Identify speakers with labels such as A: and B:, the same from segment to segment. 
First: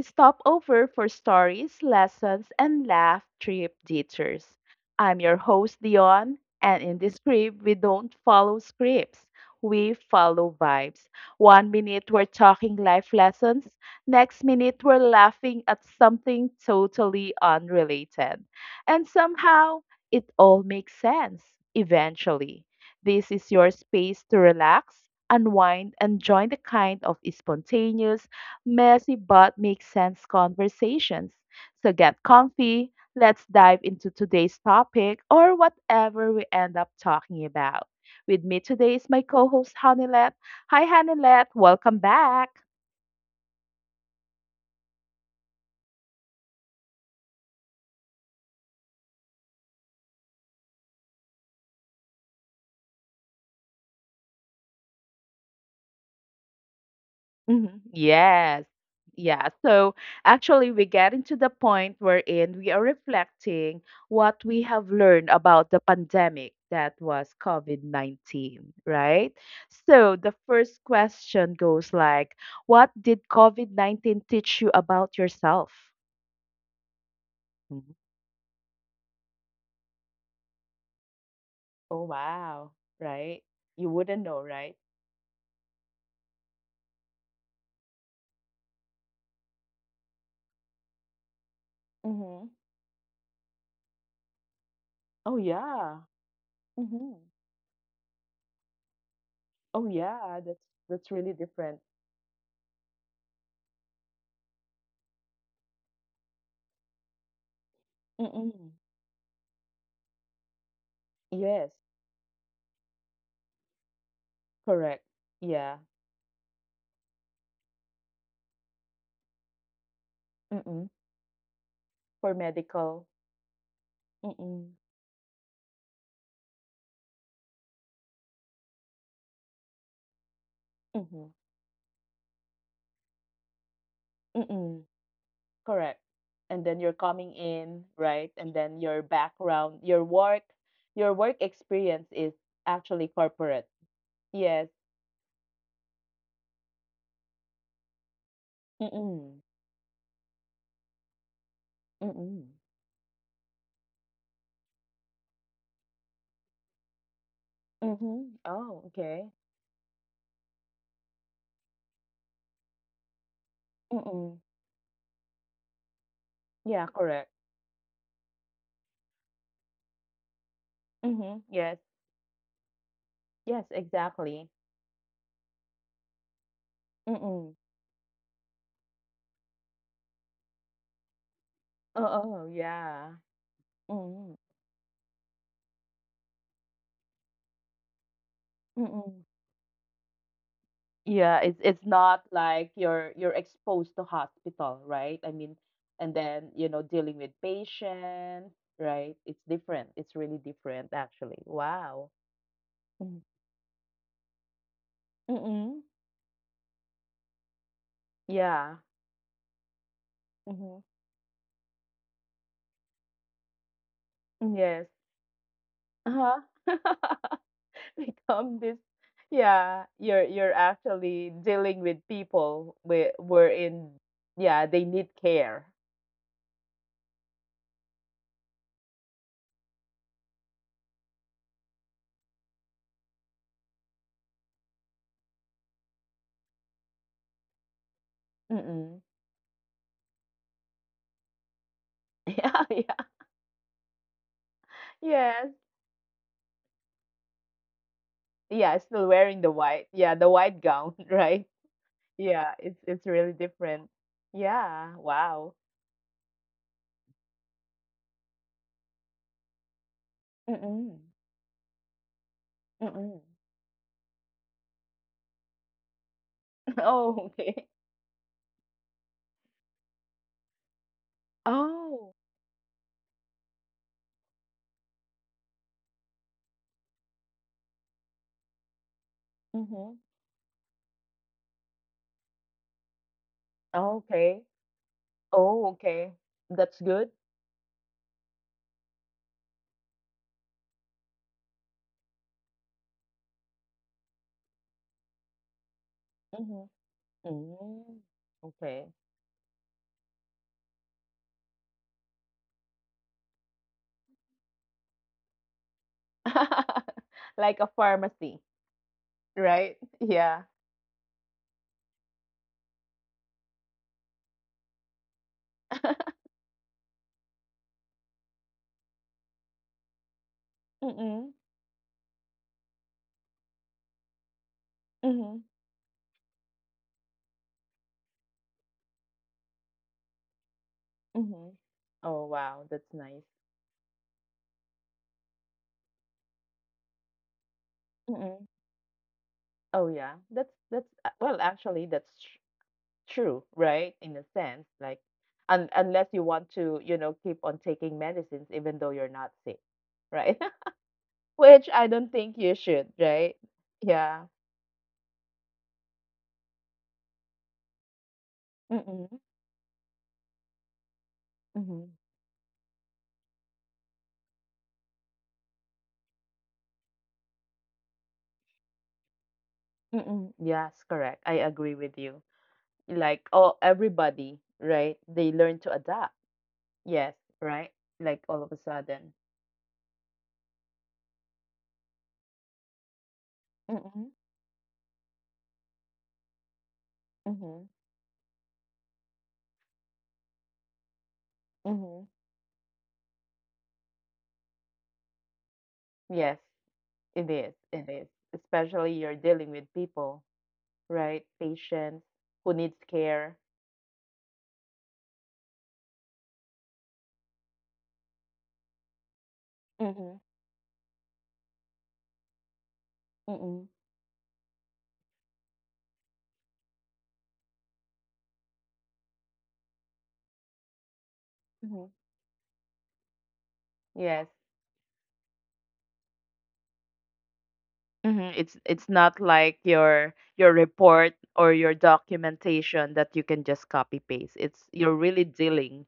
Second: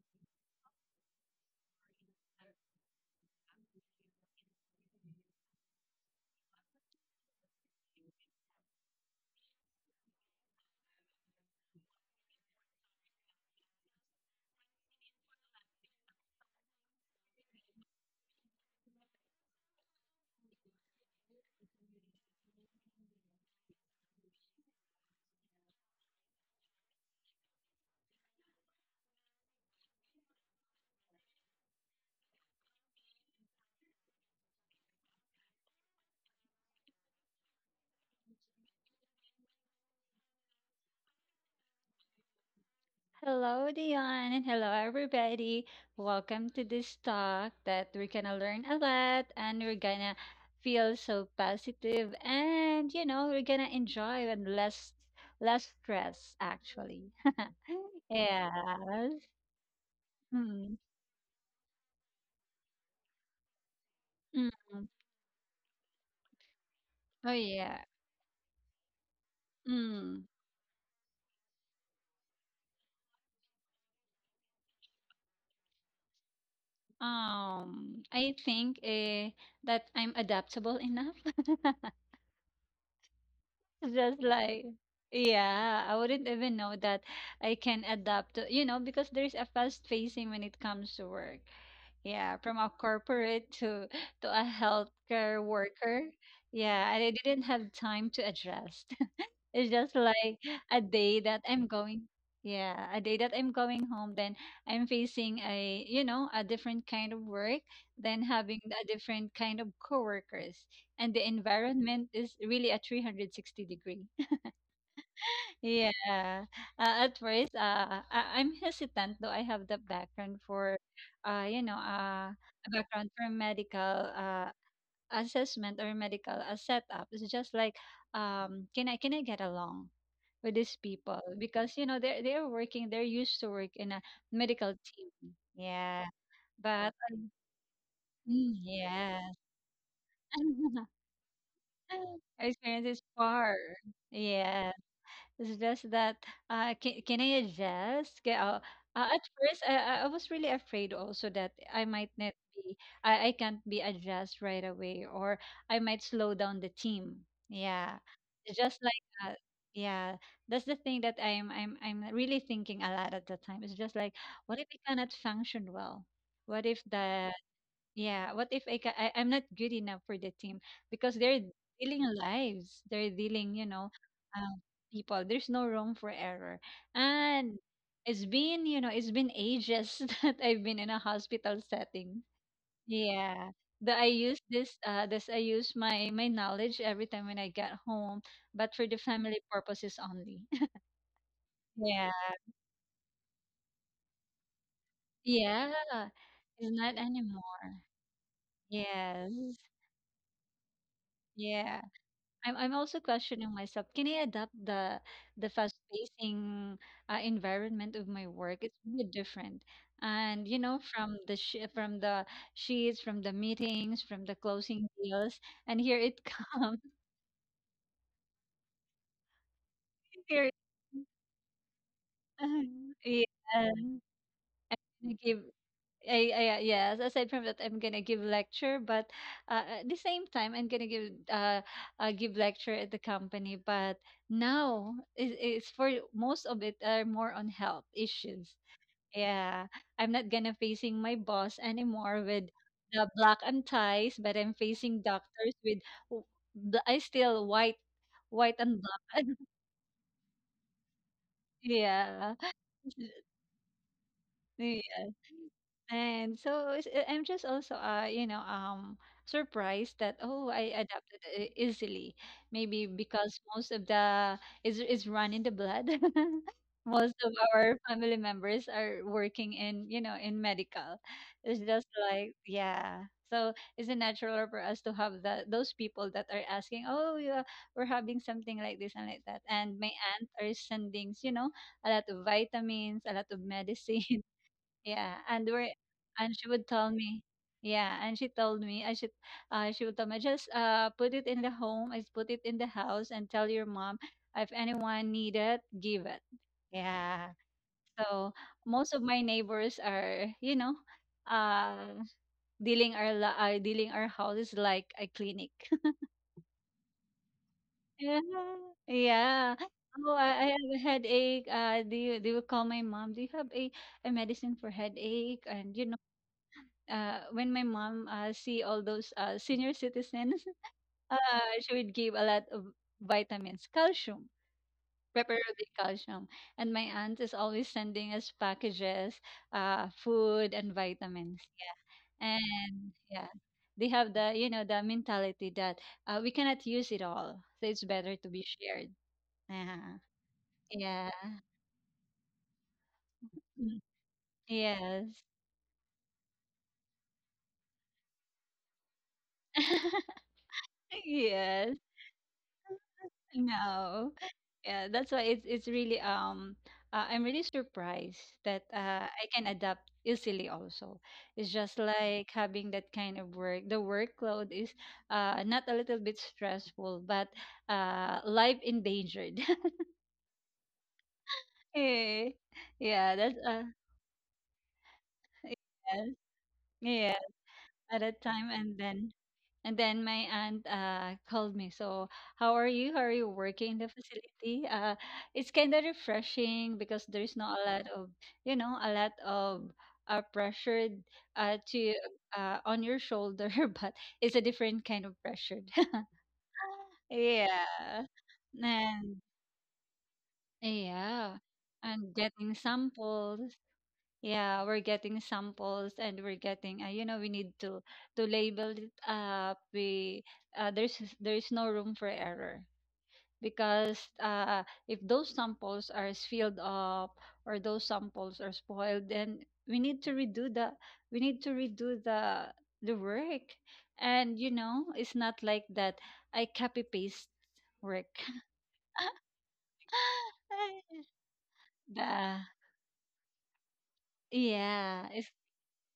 A: stopover for stories, lessons, and laugh trip detours. I'm your host, Dion, and in this script, we don't follow scripts. We follow vibes. One minute we're talking life lessons, next minute we're laughing at something totally unrelated. And somehow, it all makes sense, eventually. This is your space to relax unwind, and join the kind of spontaneous, messy but makes sense conversations. So get comfy, let's dive into today's topic or whatever we end up talking about. With me today is my co host, Hanilet. Hi, Hanilet. Welcome back.
B: Hello, Dion, and hello, everybody. Welcome to this talk that we're gonna learn a lot, and we're gonna feel so positive and you know we're gonna enjoy and less stress actually.
A: Mhm. Yes.
B: Yes.
A: Yeah. So
B: Mm.
A: actually, we get into the point wherein we are reflecting what
B: Mm.
A: we
B: mm.
A: have learned about the pandemic that
B: Oh
A: was
B: yeah.
A: COVID-19, right? So
B: Mm.
A: the first question goes like, what did COVID-19 teach you about yourself? Mhm.
B: I think that I'm adaptable enough.
A: Oh, wow. Right? You
B: It's just
A: wouldn't know,
B: like,
A: right?
B: yeah, I wouldn't even know that I can adapt to, you know, because there's a fast pacing when it comes to work. Yeah,
A: Mm-hmm.
B: from a corporate to a
A: Oh,
B: healthcare
A: yeah.
B: worker. Yeah, I
A: Mm-hmm.
B: didn't have time to adjust. It's
A: Oh,
B: just like
A: yeah. That's
B: a
A: that's
B: day
A: really
B: that I'm
A: different.
B: going, yeah, a day that I'm going home, then I'm facing a, you know, a different kind of work, then having
A: Mm-mm.
B: a different kind of coworkers, and the
A: Yes.
B: environment is really a 360 degree,
A: Correct. Yeah.
B: yeah. At first, I'm hesitant, though I have the background for,
A: Mm-mm.
B: uh, you know, uh,
A: For
B: a
A: medical.
B: background for medical
A: Mm-mm.
B: assessment or medical setup. It's just like, can I get along with these people?
A: Mm-hmm.
B: Because you know they're working, they're used to work in a medical
A: Mm-mm.
B: team.
A: Correct.
B: Yeah.
A: And then
B: But
A: you're coming in, right?
B: mm,
A: And then your
B: yes,
A: background, your work, your work experience is
B: our experience is
A: actually
B: far.
A: corporate. Yes.
B: Yeah. It's just that, can I adjust? Okay, at
A: Mm-mm.
B: first, I I was really afraid also that I might not
A: Mm-mm.
B: be, I can't be adjust right away, or I might slow down the team. Yeah,
A: Mm-hmm.
B: just
A: Oh,
B: like
A: okay.
B: that. Yeah, that's the thing that I'm really thinking a lot at the time. It's just like,
A: Mm-mm.
B: what if it cannot function well? What if
A: Yeah,
B: the
A: correct.
B: yeah, what if I'm not good enough for the team because they're
A: Mm-hmm. Yes.
B: dealing lives, they're dealing, you
A: Yes,
B: know,
A: exactly.
B: um, people. There's no room for error, and
A: Mm-mm.
B: it's been, you know, it's been ages that I've been in a hospital
A: Oh,
B: setting.
A: oh, yeah.
B: Yeah, that I use
A: Mm-mm.
B: this, I use my knowledge every time when I get home, but for the
A: Mm-mm.
B: family purposes only.
A: Yeah, it's
B: Yeah,
A: not like you're exposed to hospital, right? I mean,
B: yeah,
A: and then,
B: it's
A: you know,
B: not
A: dealing with
B: anymore.
A: patients, right?
B: Yes,
A: It's different. It's really different actually.
B: yeah.
A: Wow.
B: I'm also
A: Mhm.
B: questioning myself. Can I adapt the
A: Mm-mm.
B: fast-pacing environment of my work? It's
A: Yeah.
B: really different. And you know,
A: Mm-hmm.
B: from the sheets, from the meetings, from the closing
A: Yes.
B: deals, and here it
A: Uh-huh.
B: comes.
A: Become this. Yeah, you're
B: Here, it-
A: you're actually dealing with people where we're
B: yeah.
A: in. Yeah, they need
B: I give
A: care.
B: I yes, aside from that I'm gonna give lecture, but at the same time I'm gonna give lecture at the company, but now it's, for most of it are more on health issues,
A: Mm-mm.
B: yeah. I'm not gonna facing my boss anymore with
A: Yeah, yeah.
B: the black and ties, but I'm facing doctors
A: Yes.
B: with w- I still white
A: Yeah,
B: and
A: still
B: black.
A: wearing the white. Yeah, the white gown, right?
B: Yeah.
A: Yeah, it's really different. Yeah,
B: Yeah.
A: wow.
B: And so it's I'm just also surprised that oh, I
A: Mm-mm.
B: adapted easily, maybe
A: Mm-mm.
B: because most of the is run in the blood. Most
A: Oh,
B: of
A: okay.
B: our family members are working in, you know, in medical. It's just
A: Oh.
B: like, yeah, so it's a natural for us to have that, those people that are asking, oh yeah, we're having something like this and like that, and my
A: Mm-hmm.
B: aunt are sending, you know, a lot of vitamins, a lot of medicine,
A: Okay.
B: yeah, and
A: Oh,
B: we're,
A: okay.
B: and she would
A: That's
B: tell
A: good.
B: me, yeah, and she told me I should, she would tell me, just put it in the home, I just put it in the house and tell your mom if anyone need it, give it.
A: Mm-hmm.
B: Yeah.
A: Mm.
B: So
A: Okay.
B: most of my neighbors are, you know, uh dealing our houses like a clinic.
A: Like a
B: Yeah.
A: pharmacy,
B: Yeah.
A: right?
B: Oh, I
A: Yeah.
B: have a headache. Do you call my mom? Do you have a medicine for headache? And you know. When my mom see all those senior citizens, uh,
A: Mm-mm.
B: she would give a lot of vitamins, calcium,
A: Mm-hmm.
B: preferably calcium. And my aunt is always sending us packages, food and vitamins.
A: Mm-hmm. Oh,
B: Yeah,
A: wow,
B: and
A: that's nice.
B: yeah, they have the, you know, the mentality that we cannot use it all, so it's better to be
A: Mm-mm.
B: shared.
A: Oh,
B: Uh,
A: yeah. That's
B: yeah.
A: Well, actually, that's true,
B: Mm,
A: right? In a sense, like,
B: yes.
A: un unless you want to keep on taking medicines even though you're not sick, right? Which
B: Yes.
A: I don't think you should, right?
B: No.
A: Yeah.
B: Yeah, that's why it's really I'm really surprised that I
A: Mm-mm.
B: can adapt easily also. It's just
A: Mm-hmm.
B: like having that kind of work. The workload is not a little bit stressful, but life endangered.
A: Mm-mm. Yes, correct. I agree with you.
B: Eh, yeah,
A: Like,
B: that's
A: oh,
B: uh,
A: everybody, right? They learn to
B: yes,
A: adapt.
B: yeah,
A: Yes, right?
B: at a
A: Like all
B: time,
A: of a
B: and then,
A: sudden.
B: and then my aunt called me. So, how are you? How are you working in the
A: Mm-hmm.
B: facility? It's kind of refreshing because there's not a
A: Mm-hmm.
B: lot of, you know, a lot of pressure to
A: Mm-hmm.
B: on your shoulder, but it's a different kind of pressure.
A: Yes, it is. It
B: Yeah,
A: is. Especially
B: and
A: you're dealing with people, right?
B: yeah,
A: Patients
B: and getting
A: who needs
B: samples,
A: care.
B: yeah, we're getting samples and we're getting, you know, we need to label it up, we
A: Mhm.
B: there's no room for error
A: Mm.
B: because if those samples are sealed up or those samples are spoiled, then we need to redo the we need to
A: Mhm.
B: redo the work,
A: Yes.
B: and you know it's not like that I copy paste work.
A: Mhm. It's not like your report or your
B: the
A: documentation that you can just copy paste. It's you're
B: yeah, it's
A: really dealing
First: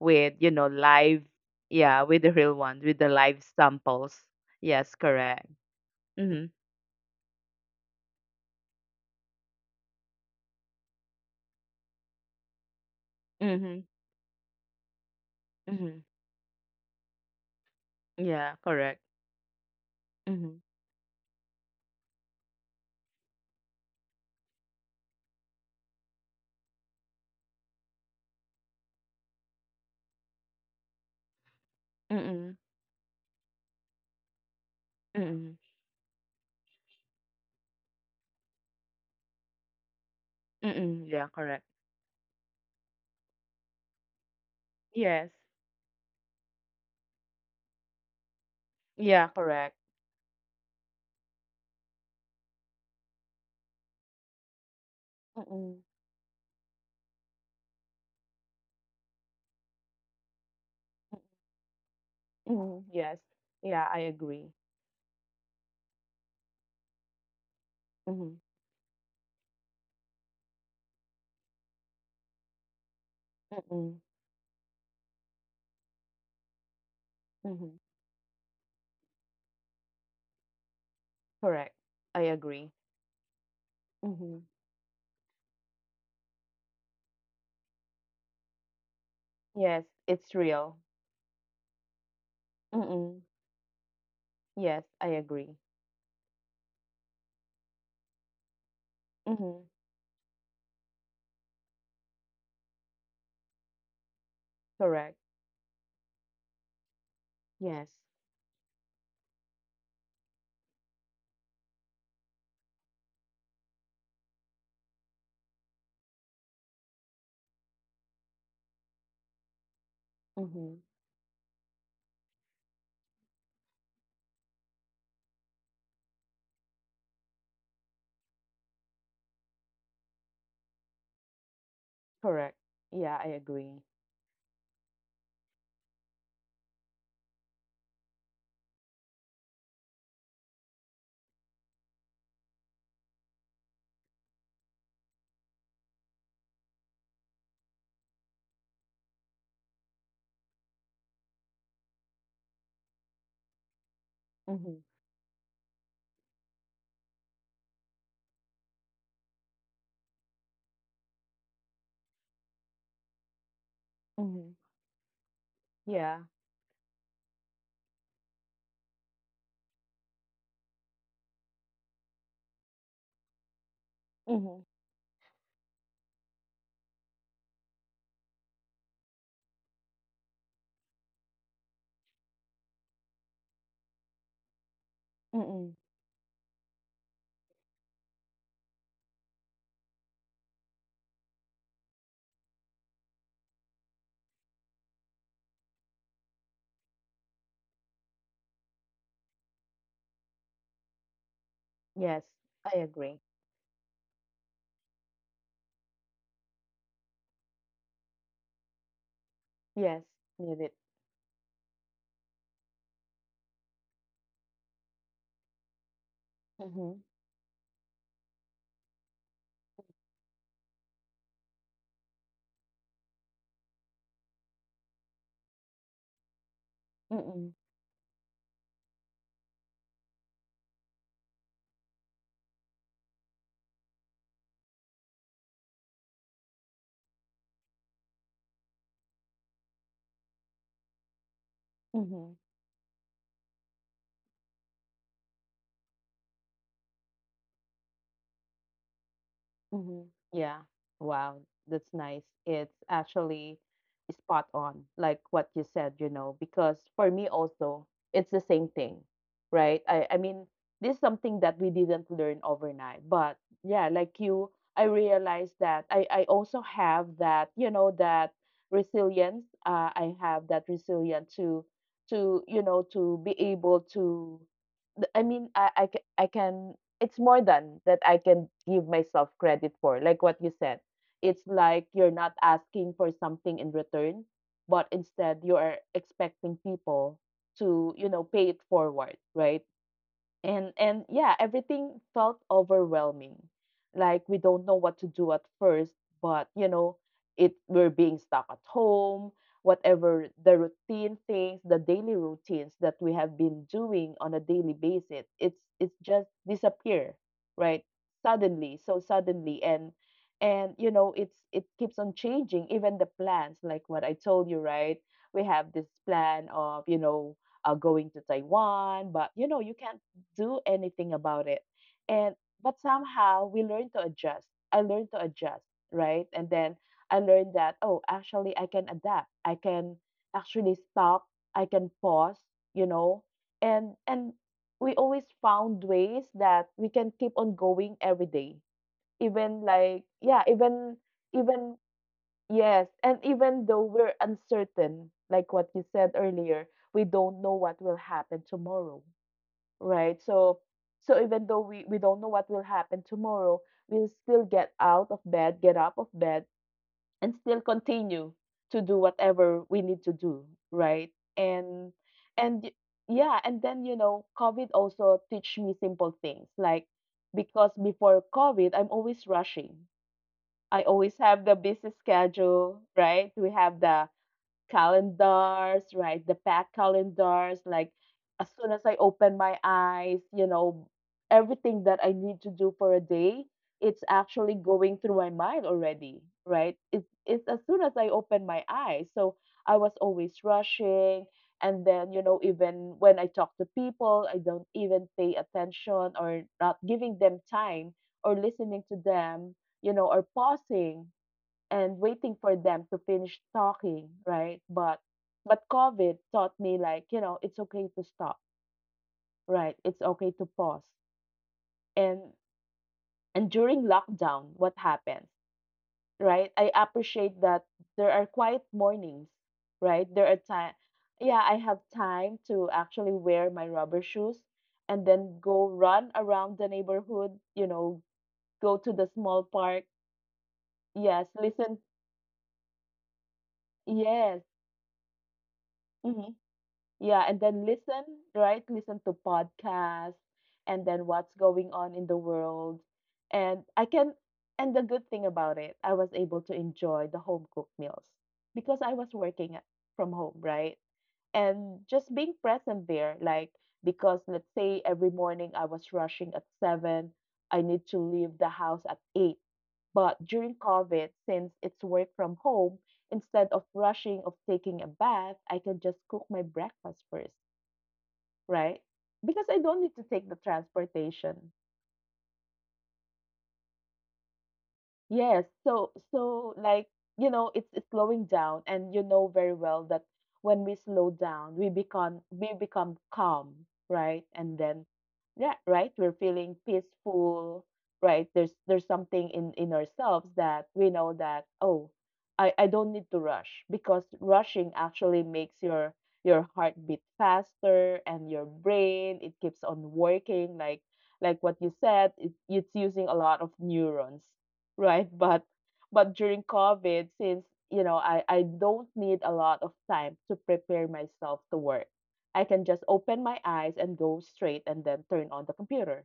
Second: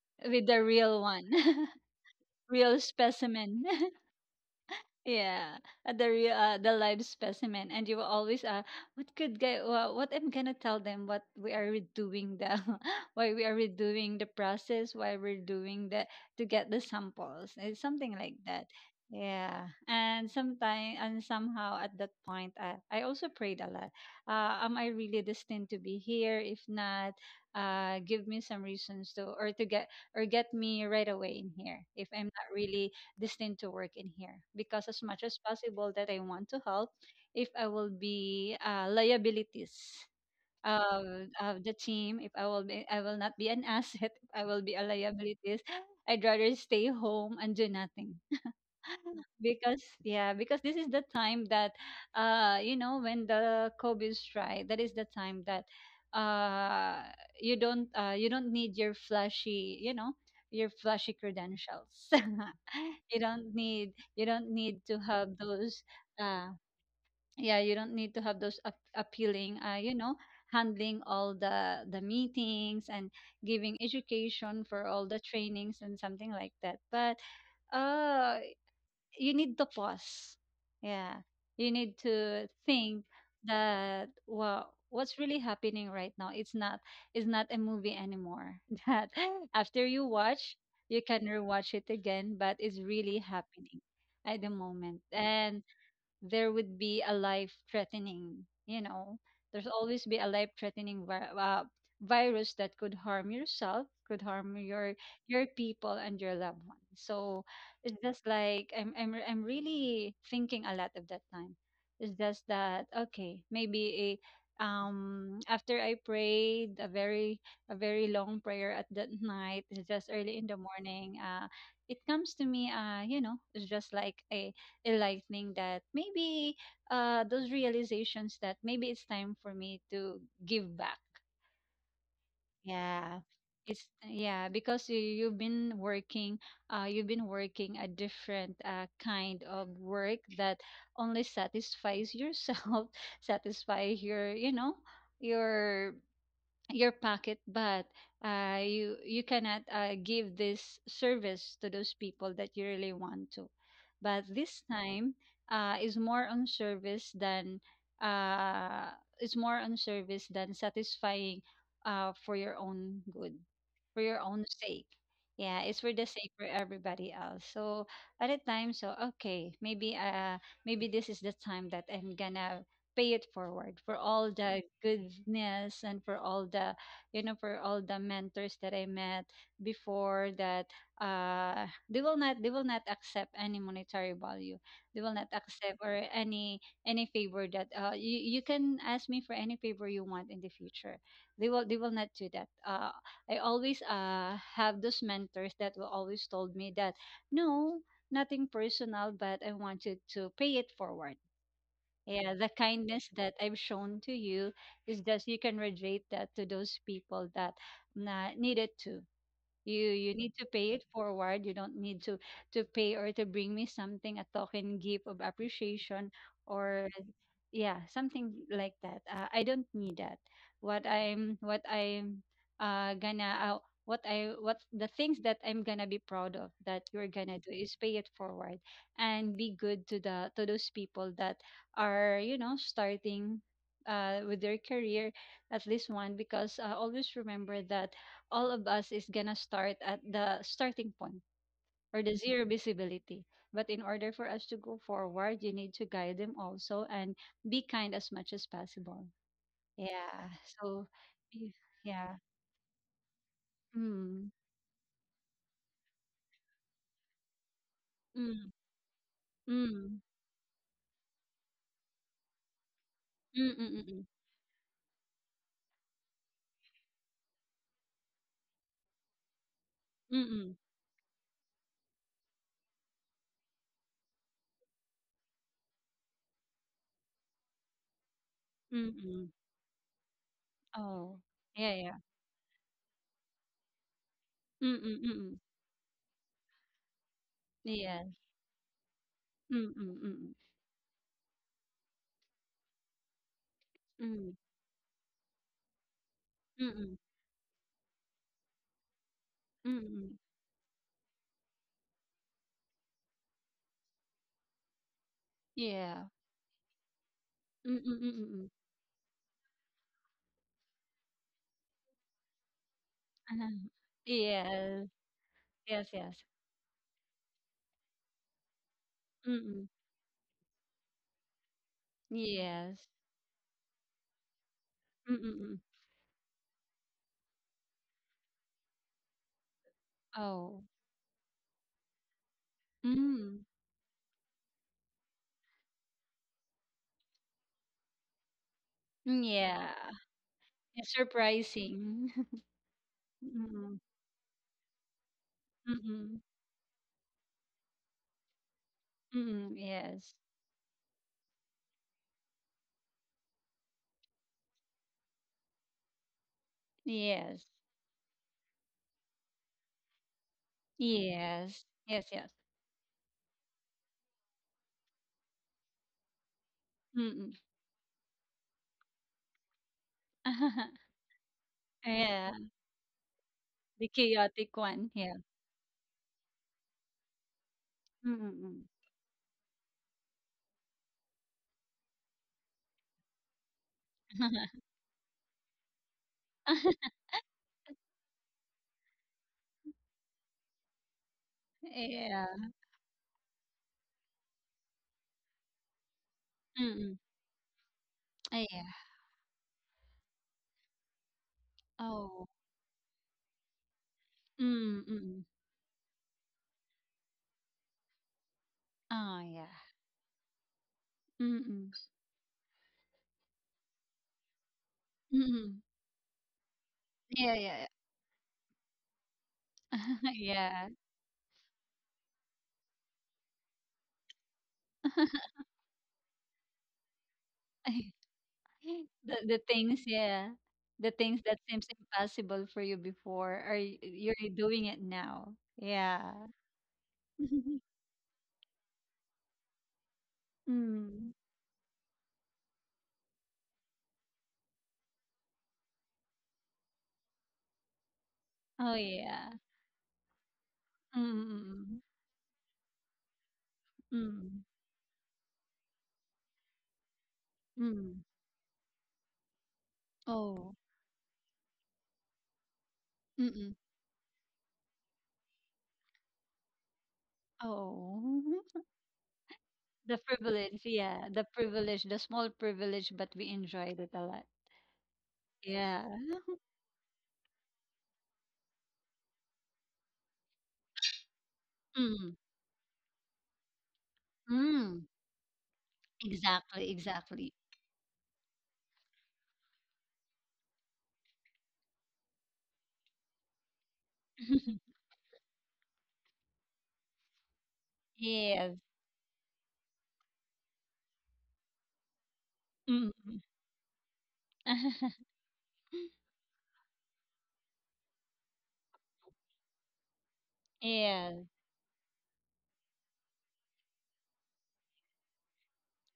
A: with,
B: with
A: you
B: the
A: know,
B: real
A: live,
B: one.
A: yeah, with the real
B: Real
A: ones, with the live
B: specimen.
A: samples. Yes, correct.
B: Yeah, the real
A: Mm-hmm.
B: the live specimen, and you will always what could get what I'm gonna tell them what we are redoing the, why we are
A: Mm-hmm.
B: redoing the process, why we're doing
A: Mm-hmm.
B: the to get the samples, it's something like
A: Yeah,
B: that.
A: correct.
B: Yeah, and
A: Mm-hmm.
B: sometime and somehow at that point, I also prayed a lot. Am I really destined to be here? If not, give me some reasons to, or to get, or get me right away in here if I'm not
A: Mm-mm.
B: really this thing to work in here, because as much as
A: Mm-mm.
B: possible that I want to help, if I will be liabilities
A: Mm-mm. Yeah, correct.
B: of the team, if I will be, I will not be an asset, if I will be a
A: Yes.
B: liabilities. I'd rather stay home and do nothing.
A: Yeah, correct.
B: Because yeah, because this is the time that you know when the kobe strike, that is the time that
A: Mm-mm.
B: uh you don't need your flashy, you know, your flashy
A: Mm-mm.
B: credentials.
A: Mm-hmm. Yes. Yeah, I
B: You don't
A: agree.
B: need to have those uh yeah, you don't need to
A: Mm-hmm.
B: have those appealing, you know, handling all the meetings and giving
A: Mm-mm.
B: education for all the trainings and something like that, but
A: Mm-hmm.
B: uh, you need to pause. Yeah. You
A: Correct.
B: need
A: I
B: to
A: agree.
B: think that,
A: Hmm.
B: well, what's really happening right now? It's not a movie anymore. That
A: Yes,
B: after you
A: it's
B: watch,
A: real.
B: you can rewatch it again, but it's really
A: Mm-mm.
B: happening at the
A: Yes,
B: moment.
A: I agree.
B: And there would be a life threatening, you know,
A: Hmm.
B: there's always be a life threatening virus that could harm yourself, could harm
A: Correct.
B: your people and your loved ones. So
A: Yes.
B: it's just like I'm really thinking a lot of that time. It's just that okay, maybe a after I prayed a very long prayer at that night, it's just early in the
A: Hmm.
B: morning, it comes to me, you know, it's just like a enlightening that, maybe those realizations that maybe it's time for me to give back.
A: Correct. Yeah,
B: Yeah.
A: I agree.
B: It's yeah, because you, you've been working a different kind of work that only satisfies yourself, satisfy your, you know, your your pocket, but you you cannot give this service to those people that you really want to, but this
A: Hmm.
B: time uh, is more on service than uh, is more on service than satisfying for your own good, for your own
A: Hmm.
B: sake, yeah, it's for the
A: Yeah.
B: sake for everybody else, so at a time, so okay, maybe this is the time that I'm gonna pay it forward for all
A: Hmm.
B: the goodness and for all the, you know, for all the mentors that I met before, that they will not accept any monetary value, they will not
A: Mm-mm.
B: accept or any favor, that you, you can ask me for any favor you want in the future, they will not do that. I always have those mentors that will always told me that no, nothing personal, but I want you to pay it forward.
A: Yes,
B: Yeah, the
A: I
B: kindness
A: agree.
B: that I've shown to you is, just you can radiate that to those people that need it, you
A: Yes,
B: you need to
A: need it.
B: pay it forward. You don't need to pay or to bring me something, a token gift of appreciation, or
A: Hmm.
B: yeah, something like that. I don't need that. What I'm gonna what I what the things that I'm gonna be proud of that you're gonna
A: Mm-mm.
B: do is pay it forward and be good to the to those people that are starting with their career, at least one. Because always remember that all of us is gonna start at the starting point or the
A: Hmm.
B: zero visibility. But in order for us to go forward, you need to guide them also and be kind as much as possible.
A: Mhm.
B: Yeah.
A: Yeah.
B: So,
A: Wow.
B: y-
A: That's
B: yeah.
A: nice. It's actually
B: Mm,
A: spot on, like what you said, you know, because for me also, it's the
B: mm,
A: same thing, right? I,
B: mm,
A: I mean, this is something that we didn't learn overnight. But
B: mm,
A: yeah,
B: mm, mm,
A: like you, I realized that I also have that resilience. I
B: mm,
A: have
B: mm,
A: that resilience to be able to. Th- I mean, I, ca- I can it's more than that I can give
B: mm, mm.
A: myself
B: mm.
A: credit for, like what you said.
B: Oh,
A: It's
B: yeah,
A: like
B: yeah.
A: you're not asking for something in return,
B: Mm,
A: but
B: mm, mm,
A: instead
B: mm.
A: you are expecting people to
B: Yes.
A: pay it forward, right?
B: Mm, mm, mm,
A: And yeah, everything felt overwhelming. Like we
B: mm,
A: don't know what to do at first, but you
B: mm, mm,
A: know,
B: mm,
A: it we're being stuck at home,
B: mm. mm.
A: whatever the routine things, the daily routines that we have been doing on a daily basis, it's
B: Yeah.
A: just disappear,
B: Mm,
A: right?
B: mm, mm, mm, mm.
A: Suddenly, so suddenly and you know, it keeps on changing even the plans
B: Uh-huh.
A: like what I told you,
B: Yes.
A: right? We have this
B: Yes, yes.
A: plan of going to Taiwan, but
B: Mm,
A: you know, you
B: mm.
A: can't do anything about it. And but
B: Yes.
A: somehow we learn to adjust. I learned
B: Mm,
A: to
B: mm.
A: adjust, right? And then I learned that oh, actually I can adapt. I can
B: Oh.
A: actually stop. I can pause, you know.
B: Mm.
A: And we always found ways that we can keep on going every day.
B: Mm,
A: Even
B: yeah.
A: like yeah,
B: It's
A: even
B: surprising.
A: yes, and even
B: Mm,
A: though we're uncertain, like what you said
B: mm,
A: earlier, we don't know what will happen tomorrow.
B: mm. Yes.
A: Right. So even though we don't know what will happen tomorrow, we'll still get out of bed and
B: Yes.
A: still continue to do whatever we need to do, right?
B: Yes.
A: And
B: Yes, yes.
A: and yeah, and then COVID also teach me simple things, like,
B: Mm. mm.
A: because before COVID, I'm always rushing. I always have the busy
B: Yeah.
A: schedule, right? We have
B: The
A: the
B: chaotic one. Yeah.
A: calendars, right? The packed calendars, like
B: Mm.
A: as
B: mm,
A: soon as I open my eyes, everything that I need to do for a day, it's actually going through my mind already, right? It's as soon as I open my eyes. So I was always rushing. And then, you
B: Yeah.
A: know, even when I talk to people, I don't even pay attention or
B: Mm.
A: not
B: mm.
A: giving them time or
B: Yeah.
A: listening to them, or pausing and
B: Oh.
A: waiting for them to finish talking, right?
B: Mm.
A: But
B: mm.
A: but COVID taught me, like, it's okay to stop,
B: Oh, yeah.
A: right? It's okay to pause.
B: Mm. mm.
A: And and during lockdown, what happens,
B: Mm.
A: right? I
B: Yeah,
A: appreciate
B: yeah,
A: that
B: yeah.
A: there are quiet mornings, right? There are time yeah, I have time to actually wear my rubber shoes and then go run around the neighborhood, you
B: Yeah.
A: know, go to the
B: The
A: small
B: things,
A: park.
B: yeah. The things
A: Yes,
B: that seems
A: listen.
B: impossible for you before are you're
A: Yes.
B: doing it now. Yeah.
A: Mm-hmm. Yeah, and then listen, right? Listen to podcasts and then
B: Mm.
A: what's going on in the world. And I can, and the good thing about it, I was able to enjoy the home cooked meals
B: Oh
A: because I was
B: yeah.
A: working from home, right? And
B: Mm.
A: just being present there, like, because
B: Mm.
A: let's say every morning I was rushing at 7, I need to
B: Mm.
A: leave the house at 8. But during
B: Oh.
A: COVID, since it's work from home, instead
B: Mm.
A: of rushing of taking a bath, I can just cook my breakfast first,
B: Oh.
A: right? Because I don't need
B: The
A: to take the
B: privilege, yeah. The
A: transportation.
B: privilege, the small privilege, but we enjoyed it a lot.
A: Yes.
B: Yeah.
A: So like, it's slowing down, and you know very well that when we slow down, we become
B: Mm.
A: we become calm, right? And then
B: Mm.
A: yeah, right? We're feeling
B: Exactly, exactly.
A: peaceful, right? There's something in ourselves that we know that oh, I don't need to rush, because rushing actually makes your heart beat faster, and your
B: Yes.
A: brain, it keeps on working, like what you said, it's using a
B: Mm.
A: lot of neurons, right? But during COVID, since you know I don't need a lot of time to prepare
B: Yes.
A: myself to work, I can just open my eyes and go straight and then turn on the computer,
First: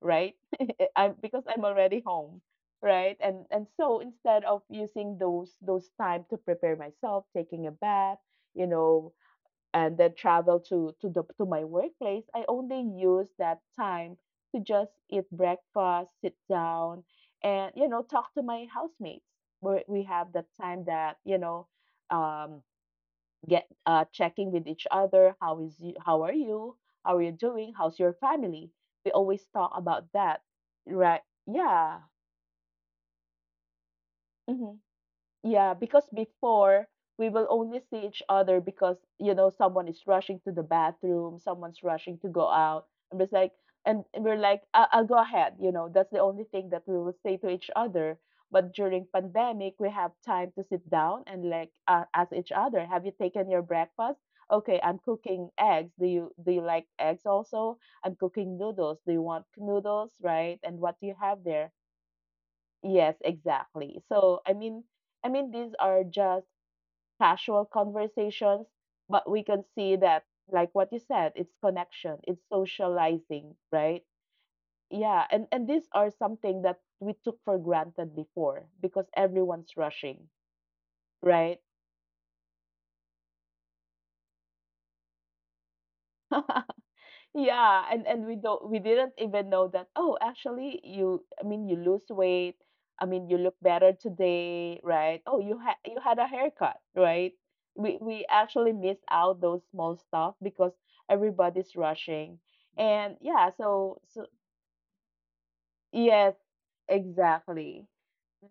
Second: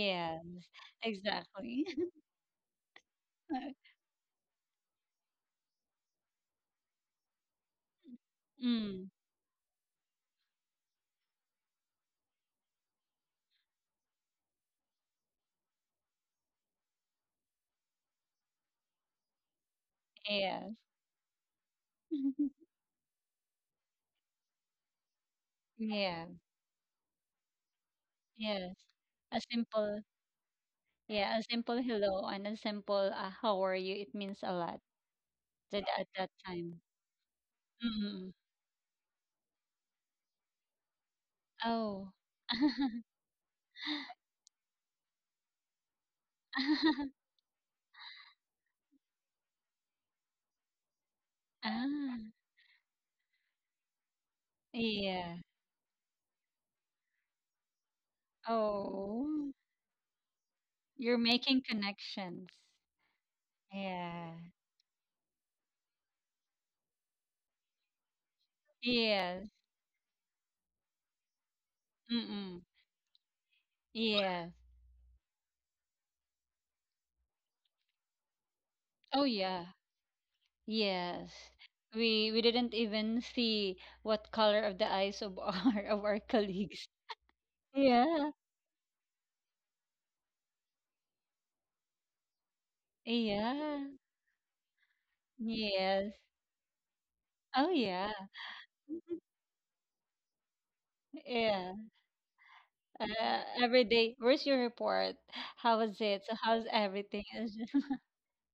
A: right? I'm because I'm
B: Exactly.
A: already home, right? And so instead of using those time to prepare myself, taking a bath, you
B: Mm,
A: know, and then travel to my workplace, I only use that time to just eat breakfast, sit down, and you know talk to my housemates. Where we have that
B: yes.
A: time that um, get checking with each other. How is you?
B: Yeah,
A: How are you? How are you doing? How's your
B: yes.
A: family? We
B: A
A: always talk
B: simple,
A: about that, right?
B: yeah, a simple
A: Yeah.
B: hello and a simple how are you, it means a lot
A: Mm-hmm.
B: that
A: Yeah,
B: at
A: because
B: that time.
A: before we will only see
B: Mm.
A: each other because you know someone is rushing to the bathroom, someone's
B: Oh.
A: rushing to go out. I'm just like, and we're like, I'll go ahead. That's the only thing that we will say to each other. But during pandemic, we have time to sit down and like
B: Ah,
A: ask each other, have you taken your breakfast? Okay, I'm
B: yeah.
A: cooking eggs. Do you like eggs also? I'm cooking noodles. Do you
B: Oh,
A: want noodles, right? And what do
B: you're
A: you have
B: making
A: there?
B: connections.
A: Yes, exactly.
B: Yeah.
A: So, I mean, these are just casual conversations, but
B: Yes.
A: we can see that, like what you said, it's connection, it's
B: Mm-mm.
A: socializing, right?
B: Yes.
A: Yeah, and these are something that we took for granted before because
B: Oh, yeah.
A: everyone's rushing,
B: Yes.
A: right?
B: We didn't even see what color of the eyes of our of our colleagues.
A: Yeah, and
B: Yeah,
A: and we didn't even know that, oh, actually you I mean you lose weight. I mean you look
B: yeah,
A: better today, right? Oh, you had you
B: yes.
A: had a haircut, right?
B: Oh,
A: We
B: yeah.
A: we actually miss
B: Mhm.
A: out those small stuff because
B: Yeah.
A: everybody's rushing. And yeah,
B: Every day, where's your report? How was it? So
A: yes,
B: how's everything? It's just-
A: exactly.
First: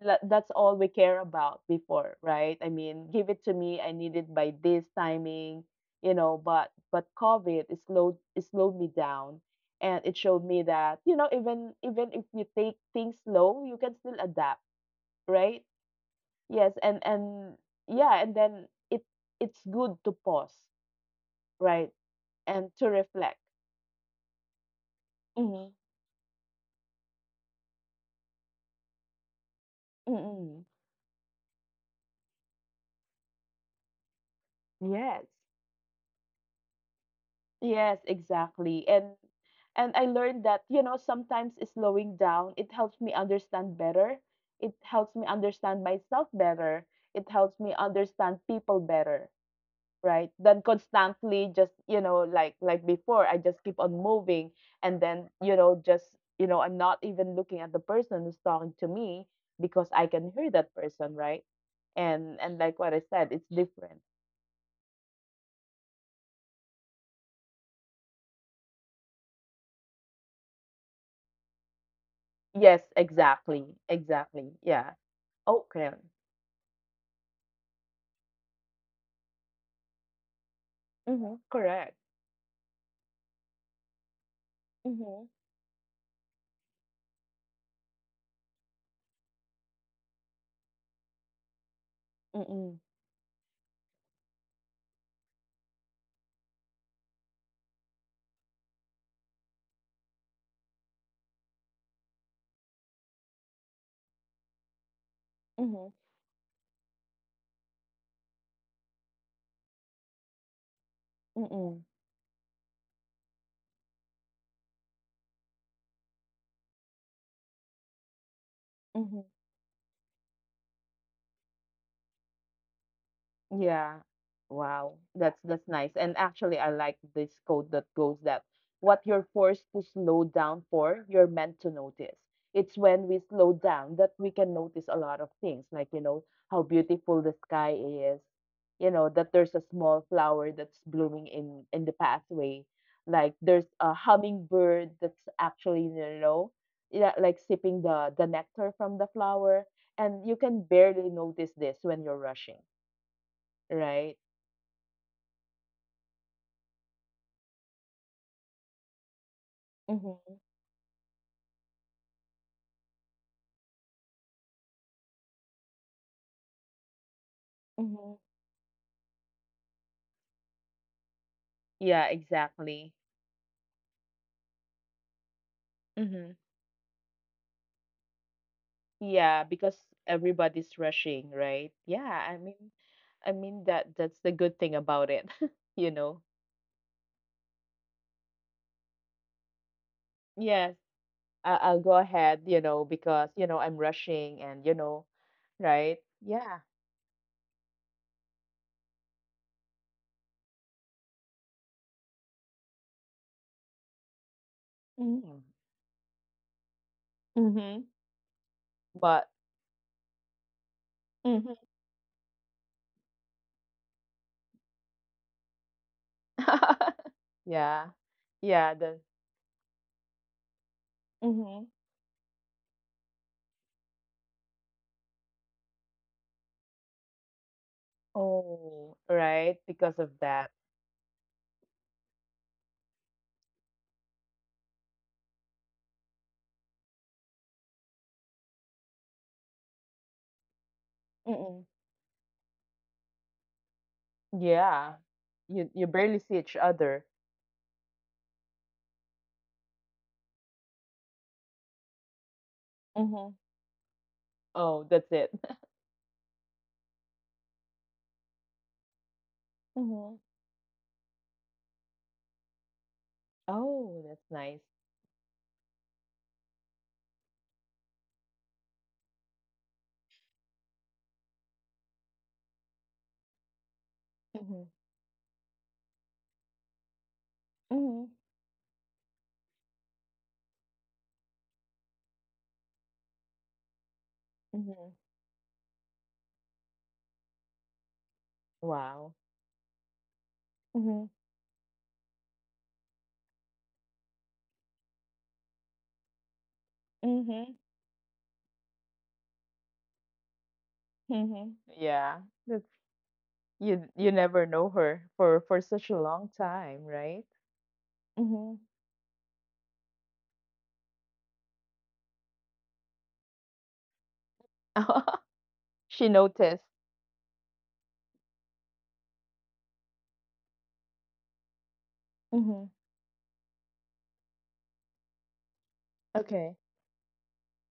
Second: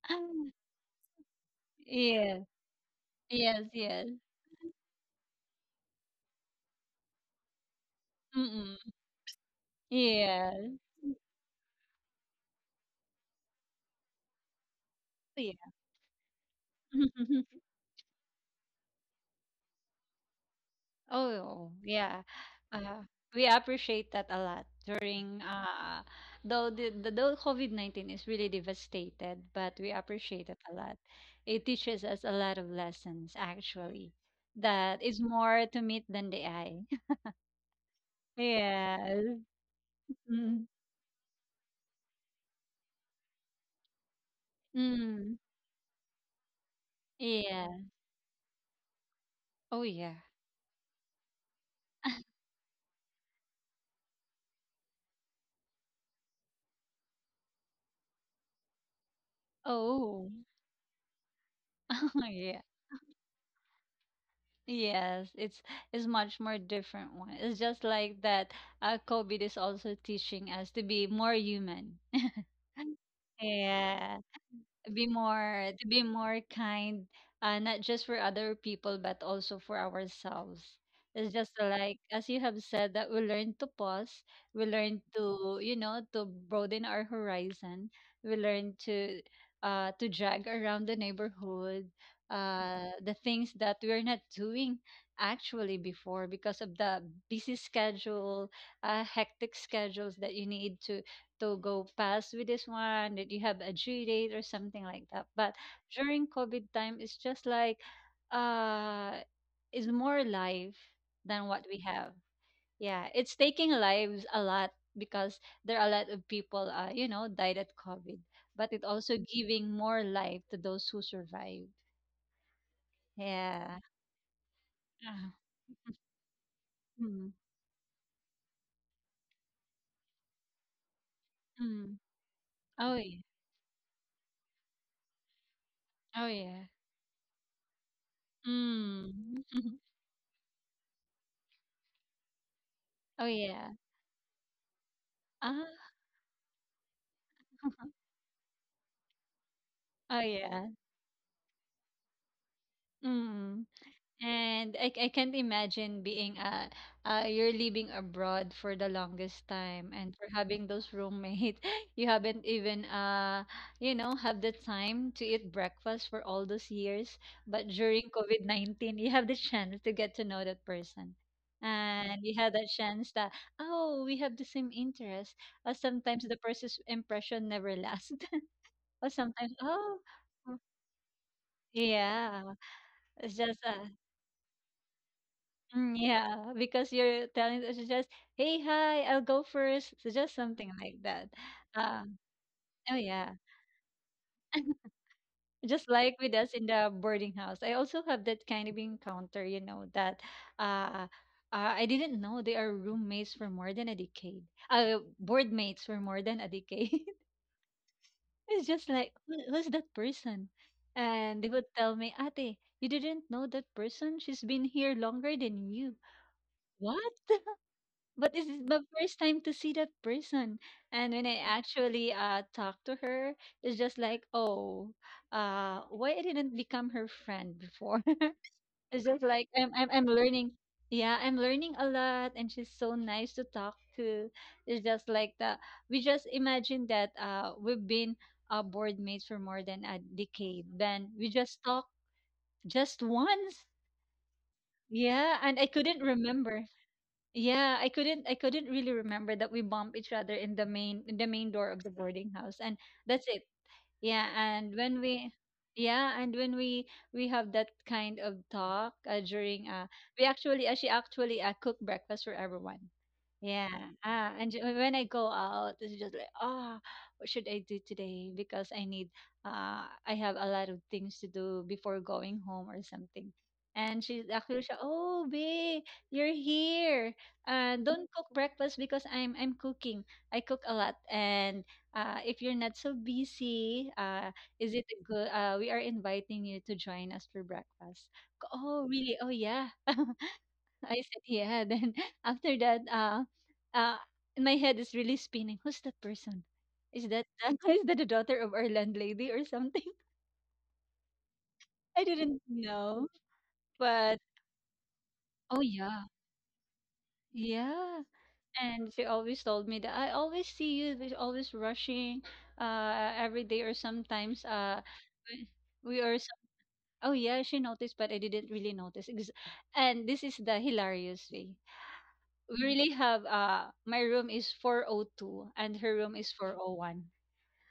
A: That's all we care about before,
B: Yeah.
A: right? I mean, give it to
B: Yes,
A: me. I
B: yes.
A: need it by this timing. But COVID, it slowed
B: Mm-mm.
A: me down, and it showed me
B: Yes.
A: that you know even if you take things slow, you can still adapt, right?
B: Yeah.
A: Yes, and yeah, and then it it's good to pause,
B: Oh,
A: right,
B: yeah.
A: and to
B: Uh,
A: reflect.
B: we appreciate that a lot during
A: Mm-hmm.
B: though the though COVID-19 is really devastated, but we appreciate it
A: Mm-hmm.
B: a lot. It teaches us a lot of lessons actually, that is
A: Yes.
B: more to meet than the eye.
A: Yes, exactly. And
B: Yes.
A: and I learned
B: Mm.
A: that, you know, sometimes slowing down, it helps me understand better. It helps me
B: Mm.
A: understand myself better. It helps me
B: Yeah.
A: understand people better,
B: Oh yeah.
A: right? Than constantly just, you know, like before, I just keep on moving and then, you know, just, you know, I'm not even looking at the person who's talking to me because I
B: Oh
A: can hear that person, right? And
B: yeah.
A: like what I said, it's different.
B: Yes, it's much more different one. It's just like that, COVID is also teaching us to be more human.
A: Yes, exactly.
B: Yeah,
A: Exactly. Yeah.
B: be more to
A: Okay.
B: be more kind, not just for other people but also for ourselves. It's
A: Mhm,
B: just like
A: correct.
B: as you have said, that we learn to pause, we learn
A: Mhm,
B: to, you know, to broaden our horizon, we learn to drag around the neighborhood,
A: mm.
B: the things that we're not doing actually before because of the busy schedule, hectic schedules that you need to go past with this one, that you have a due date or something like that. But
A: Mhm,
B: during COVID time, it's just like, uh is more life than what we
A: mm.
B: have. Yeah, it's taking lives a lot because there are a lot of people you know died at COVID, but it also
A: Mhm.
B: giving more life to those who survive. Yeah.
A: Yeah. Wow.
B: Ah.
A: That's nice. And actually I like this
B: Mm,
A: quote that goes that what you're forced to slow down for, you're meant to
B: mm.
A: notice. It's
B: Oh
A: when we
B: yeah.
A: slow down that we can notice a lot of things, like you know,
B: Oh
A: how
B: yeah.
A: beautiful the sky is, you know, that
B: Mm.
A: there's a small flower that's blooming in the pathway,
B: Oh
A: like there's
B: yeah.
A: a hummingbird that's actually,
B: Ah.
A: you know, yeah, like sipping the nectar from the flower,
B: Oh
A: and you can
B: yeah.
A: barely notice this when you're rushing,
B: Mm.
A: right?
B: And I can't imagine being you're living abroad for the longest time and for
A: Mhm,
B: having those roommate you haven't even you know have the time to eat breakfast for all those years, but during
A: mhm.
B: COVID-19 you have the chance to get to know that person,
A: Yeah,
B: and you had that
A: exactly.
B: chance that, oh, we have the same interest. Sometimes
A: Mhm.
B: the person's impression never lasts. Or
A: Yeah,
B: sometimes,
A: because
B: oh
A: everybody's rushing, right? Yeah, I
B: yeah,
A: mean, I
B: it's just
A: mean that's the good thing about it, you
B: mm,
A: know.
B: yeah, because you're telling us just, "Hey, hi, I'll go first." So just something
A: Yes,
B: like that.
A: I'll go
B: Um,
A: ahead, you know,
B: oh
A: because
B: yeah,
A: you know I'm rushing, and you know,
B: just
A: right?
B: like with us
A: Yeah.
B: in the boarding house. I also have that kind of encounter, you know, that, uh, uh I didn't know they are roommates for more than a decade.
A: Mm.
B: Board mates for more than a decade.
A: Mhm.
B: It's just like,
A: But.
B: who, who's that person? And they
A: Mhm.
B: would tell me, "Ate, you didn't know that person? She's been here longer than you." What?
A: yeah.
B: But this is
A: Yeah.
B: my
A: The.
B: first time to see that person. And when I
A: Mhm.
B: actually talked to her, it's just like, oh, why I didn't become her friend before?
A: Oh,
B: It's just like
A: right. Because
B: I'm
A: of that.
B: learning. Yeah, I'm learning a lot, and she's so nice to talk to. It's just like that. We just imagine that we've been board mates for more than a decade. Then we just
A: Mm-mm.
B: talked just once.
A: Yeah.
B: Yeah, and I
A: You
B: couldn't
A: barely see each
B: remember.
A: other.
B: Yeah, I couldn't really remember that we bumped each other in the main door of the boarding house. And that's
A: Mhm.
B: it. yeah and
A: Oh,
B: when
A: that's it.
B: we yeah, and when we have that kind of talk during
A: Mhm.
B: we actually she actually cook breakfast for everyone. Yeah.
A: Oh, that's
B: Ah, and
A: nice.
B: when I go out, it's just like, ah, what should I do today, because I need I have a lot of things to do before going home or something. And she's actually
A: Mhm.
B: oh babe, you're here, don't
A: Mhm.
B: cook breakfast because I'm cooking. I cook a lot, and if you're not so busy, is it
A: Mhm.
B: a good? We are inviting you to join us for breakfast. Oh,
A: Wow.
B: really? Oh, yeah. I
A: Mhm.
B: said yeah. Then after that, uh, my head is really spinning. Who's that person? Is that
A: Mhm.
B: is that the daughter of our landlady or something?
A: Mhm.
B: I
A: Yeah.
B: didn't
A: That's
B: know,
A: you you
B: but
A: never know her for
B: oh
A: such a
B: yeah,
A: long time, right?
B: yeah.
A: Mhm.
B: And she always told me that, I always see you. There's always rushing, every day or sometimes. We we
A: She
B: are
A: noticed.
B: Oh yeah, she noticed, but I didn't really notice. And this is the hilarious way. We
A: Mhm.
B: really have, my room is 402 and her room is
A: Okay.
B: 401.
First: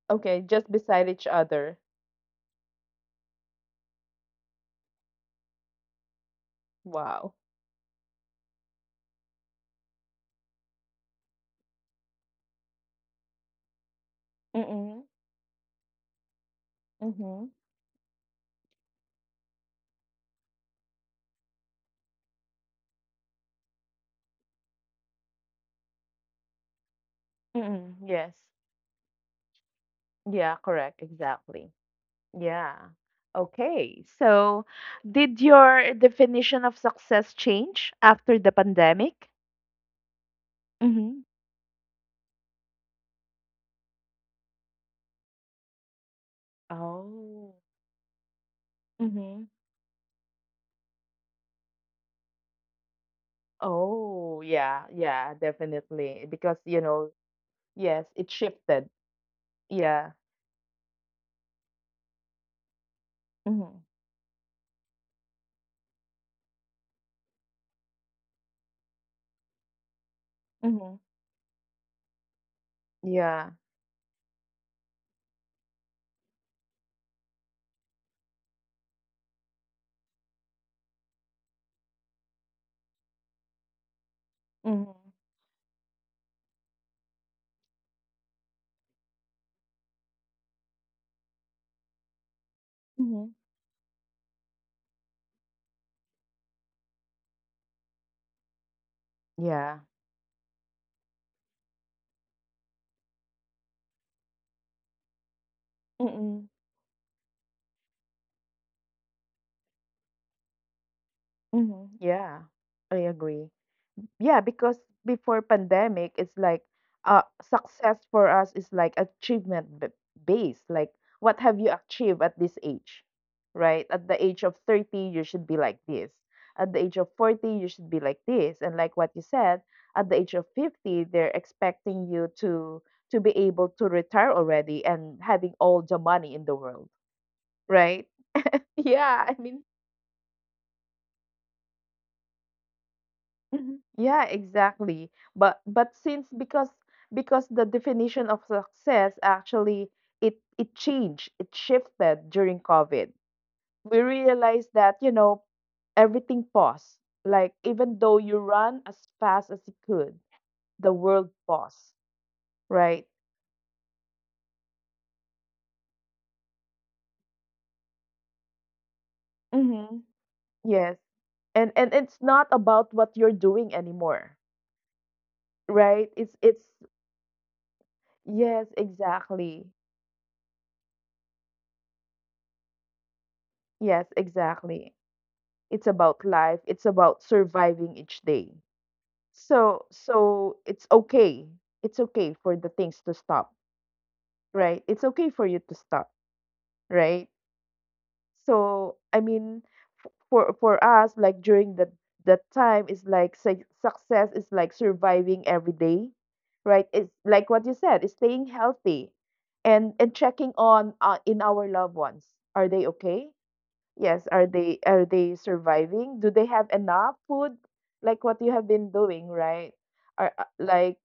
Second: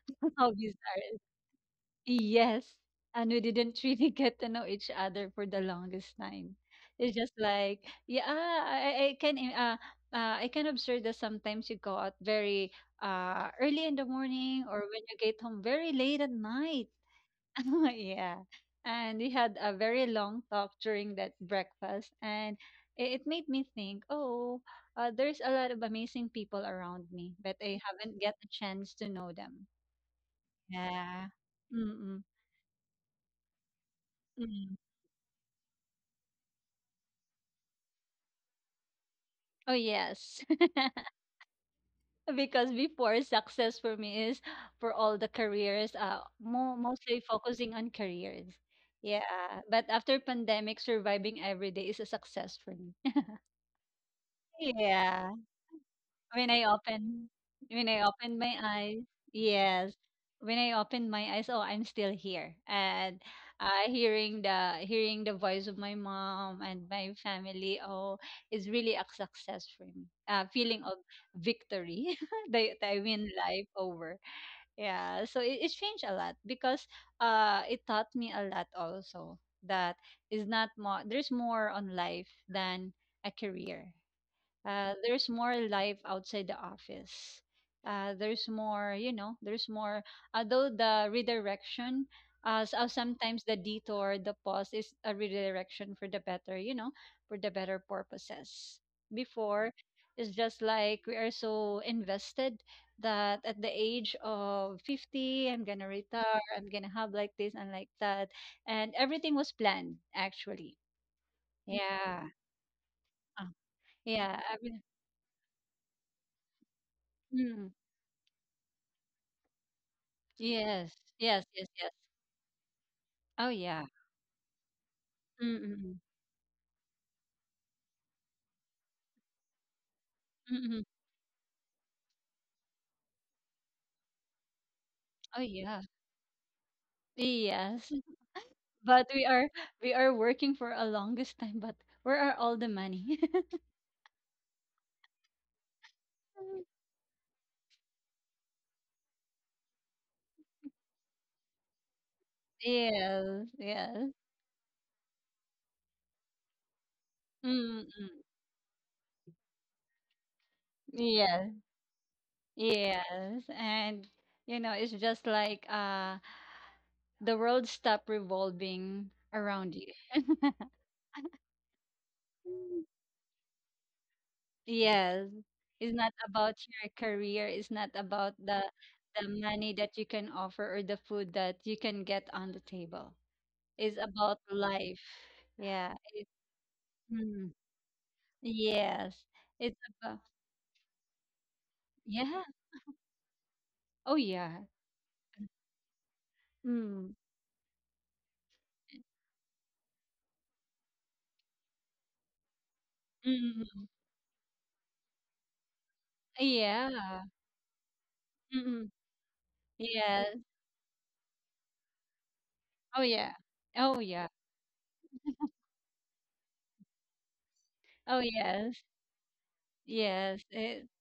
A: Okay,
B: How
A: just
B: bizarre.
A: beside each other.
B: Yes. And we didn't really get to know each other for the longest time. It's just
A: Wow.
B: like, yeah, I, I can I can observe that sometimes you go out very early in the morning, or when
A: Mm-mm.
B: you get home very late at night.
A: Mhm.
B: Yeah. And we had a very long talk during that breakfast, and it made me think, oh, there's a lot of amazing people around me, but I
A: Mm-mm.
B: haven't
A: Yes.
B: get a chance to know them.
A: Yeah, correct.
B: Yeah.
A: Exactly.
B: Mm-mm.
A: Yeah. Okay. So,
B: Mm.
A: did your definition of success change after the pandemic?
B: Oh, yes.
A: Mm-hmm.
B: Because before, success for me is for all the careers, mo mostly
A: Oh.
B: focusing on careers. Yeah.
A: Mm-hmm.
B: But after pandemic, surviving every day is a success for me.
A: Oh, yeah. Yeah,
B: Yeah.
A: definitely.
B: when
A: Because,
B: I
A: you know,
B: open when I
A: yes, it
B: open my
A: shifted.
B: eyes, yes,
A: Yeah.
B: when I open my eyes, oh, I'm still here, and
A: Mm-hmm.
B: hearing the voice of my mom and my family, oh, is really a success for me. Feeling
A: Mm-hmm.
B: of victory that I win
A: Yeah.
B: life over. Yeah, so it changed a lot, because it taught me a lot also, that is not more. there's more on life than a career.
A: Mm-hmm.
B: There's more life outside the office. There's more, you know, there's more. Although the redirection,
A: Mm-hmm.
B: sometimes the detour, the pause is a redirection for the better, you know, for the better purposes. Before,
A: Yeah.
B: it's just like we are so invested that at the age of 50, I'm gonna retire,
A: Mm-hmm.
B: I'm gonna have like this and like that. And everything was planned, actually.
A: Mm-hmm.
B: Yeah.
A: Yeah. I agree.
B: Uh,
A: Yeah,
B: yeah. I
A: because before pandemic it's like
B: mean,
A: success for us is like achievement based like
B: yes,
A: what
B: yes,
A: have
B: yes,
A: you
B: yes.
A: achieved at this age,
B: Oh
A: right?
B: yeah.
A: At the age of 30 you should be like
B: Mm-mm.
A: this, at the age of 40 you should be like this, and like what you said at the age of
B: Mm-mm.
A: 50 they're expecting you to be able to retire already and
B: Oh
A: having
B: yeah.
A: all the money in the world,
B: Yes.
A: right?
B: But
A: Yeah, I mean.
B: we are working for a longest time, but where are all the money?
A: Mhm. Yeah, exactly. But since because the definition of success actually it changed, it shifted during COVID.
B: Yes,
A: We
B: yes.
A: realized that, you know, everything paused. Like even though
B: Mm-mm.
A: you run as fast as you could, the world
B: Yes,
A: paused, right?
B: yes. And you know, it's just like, the world stop revolving around
A: Mm-hmm. Yes. And it's not
B: you.
A: about what you're doing anymore,
B: Yes. It's
A: right?
B: not
A: It's
B: about
A: it's
B: your career. It's not about
A: yes,
B: the
A: exactly.
B: money that you can offer or the food that you can get on the table. It's
A: Yes,
B: about
A: exactly.
B: life.
A: It's
B: Yeah.
A: about
B: It,
A: life, it's about
B: mm,
A: surviving each day,
B: yes. It's
A: so
B: about
A: so it's okay, it's okay
B: yeah.
A: for the things to stop,
B: Oh yeah.
A: right, it's okay for you to stop,
B: Mm.
A: right, so I mean, for us like during the that time is like
B: Mm.
A: success is like surviving every day, right, it's
B: Yeah.
A: like what you said is staying
B: Mm.
A: healthy and
B: Yes.
A: checking on in our loved ones, are they
B: Oh
A: okay?
B: yeah. Oh
A: Yes,
B: yeah.
A: are they surviving? Do they have enough food?
B: Oh
A: Like what you have
B: yes.
A: been doing, right? Are
B: Yes. It,
A: like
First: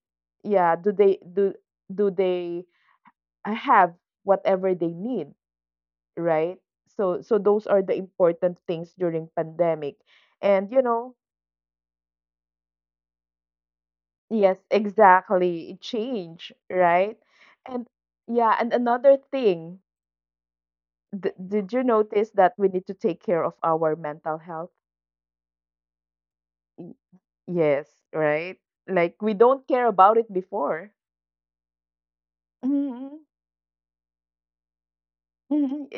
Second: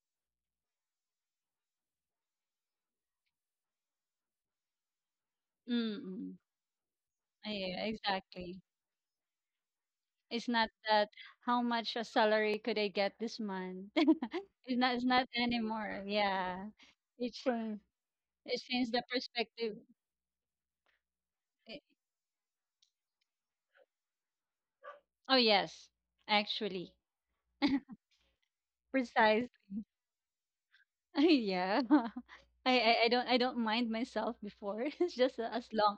A: yeah, do they do do they have whatever they need,
B: mm.
A: right? So so those are
B: yeah,
A: the important
B: exactly.
A: things during pandemic.
B: It's not
A: And you
B: that
A: know,
B: how much a salary could I get this month.
A: yes,
B: It's not, it's not
A: exactly, it
B: anymore.
A: change,
B: Yeah.
A: right?
B: It changed
A: And yeah,
B: it
A: and
B: changed the
A: another
B: perspective.
A: thing, did
B: Eh,
A: you notice that we need to take care of our mental health?
B: Oh yes, actually.
A: Yes, right? Like we
B: Precise.
A: don't care about it before.
B: Yeah. I, I
A: Mm-hmm.
B: don't, I don't mind myself before. It's just as
A: Mm-hmm.
B: long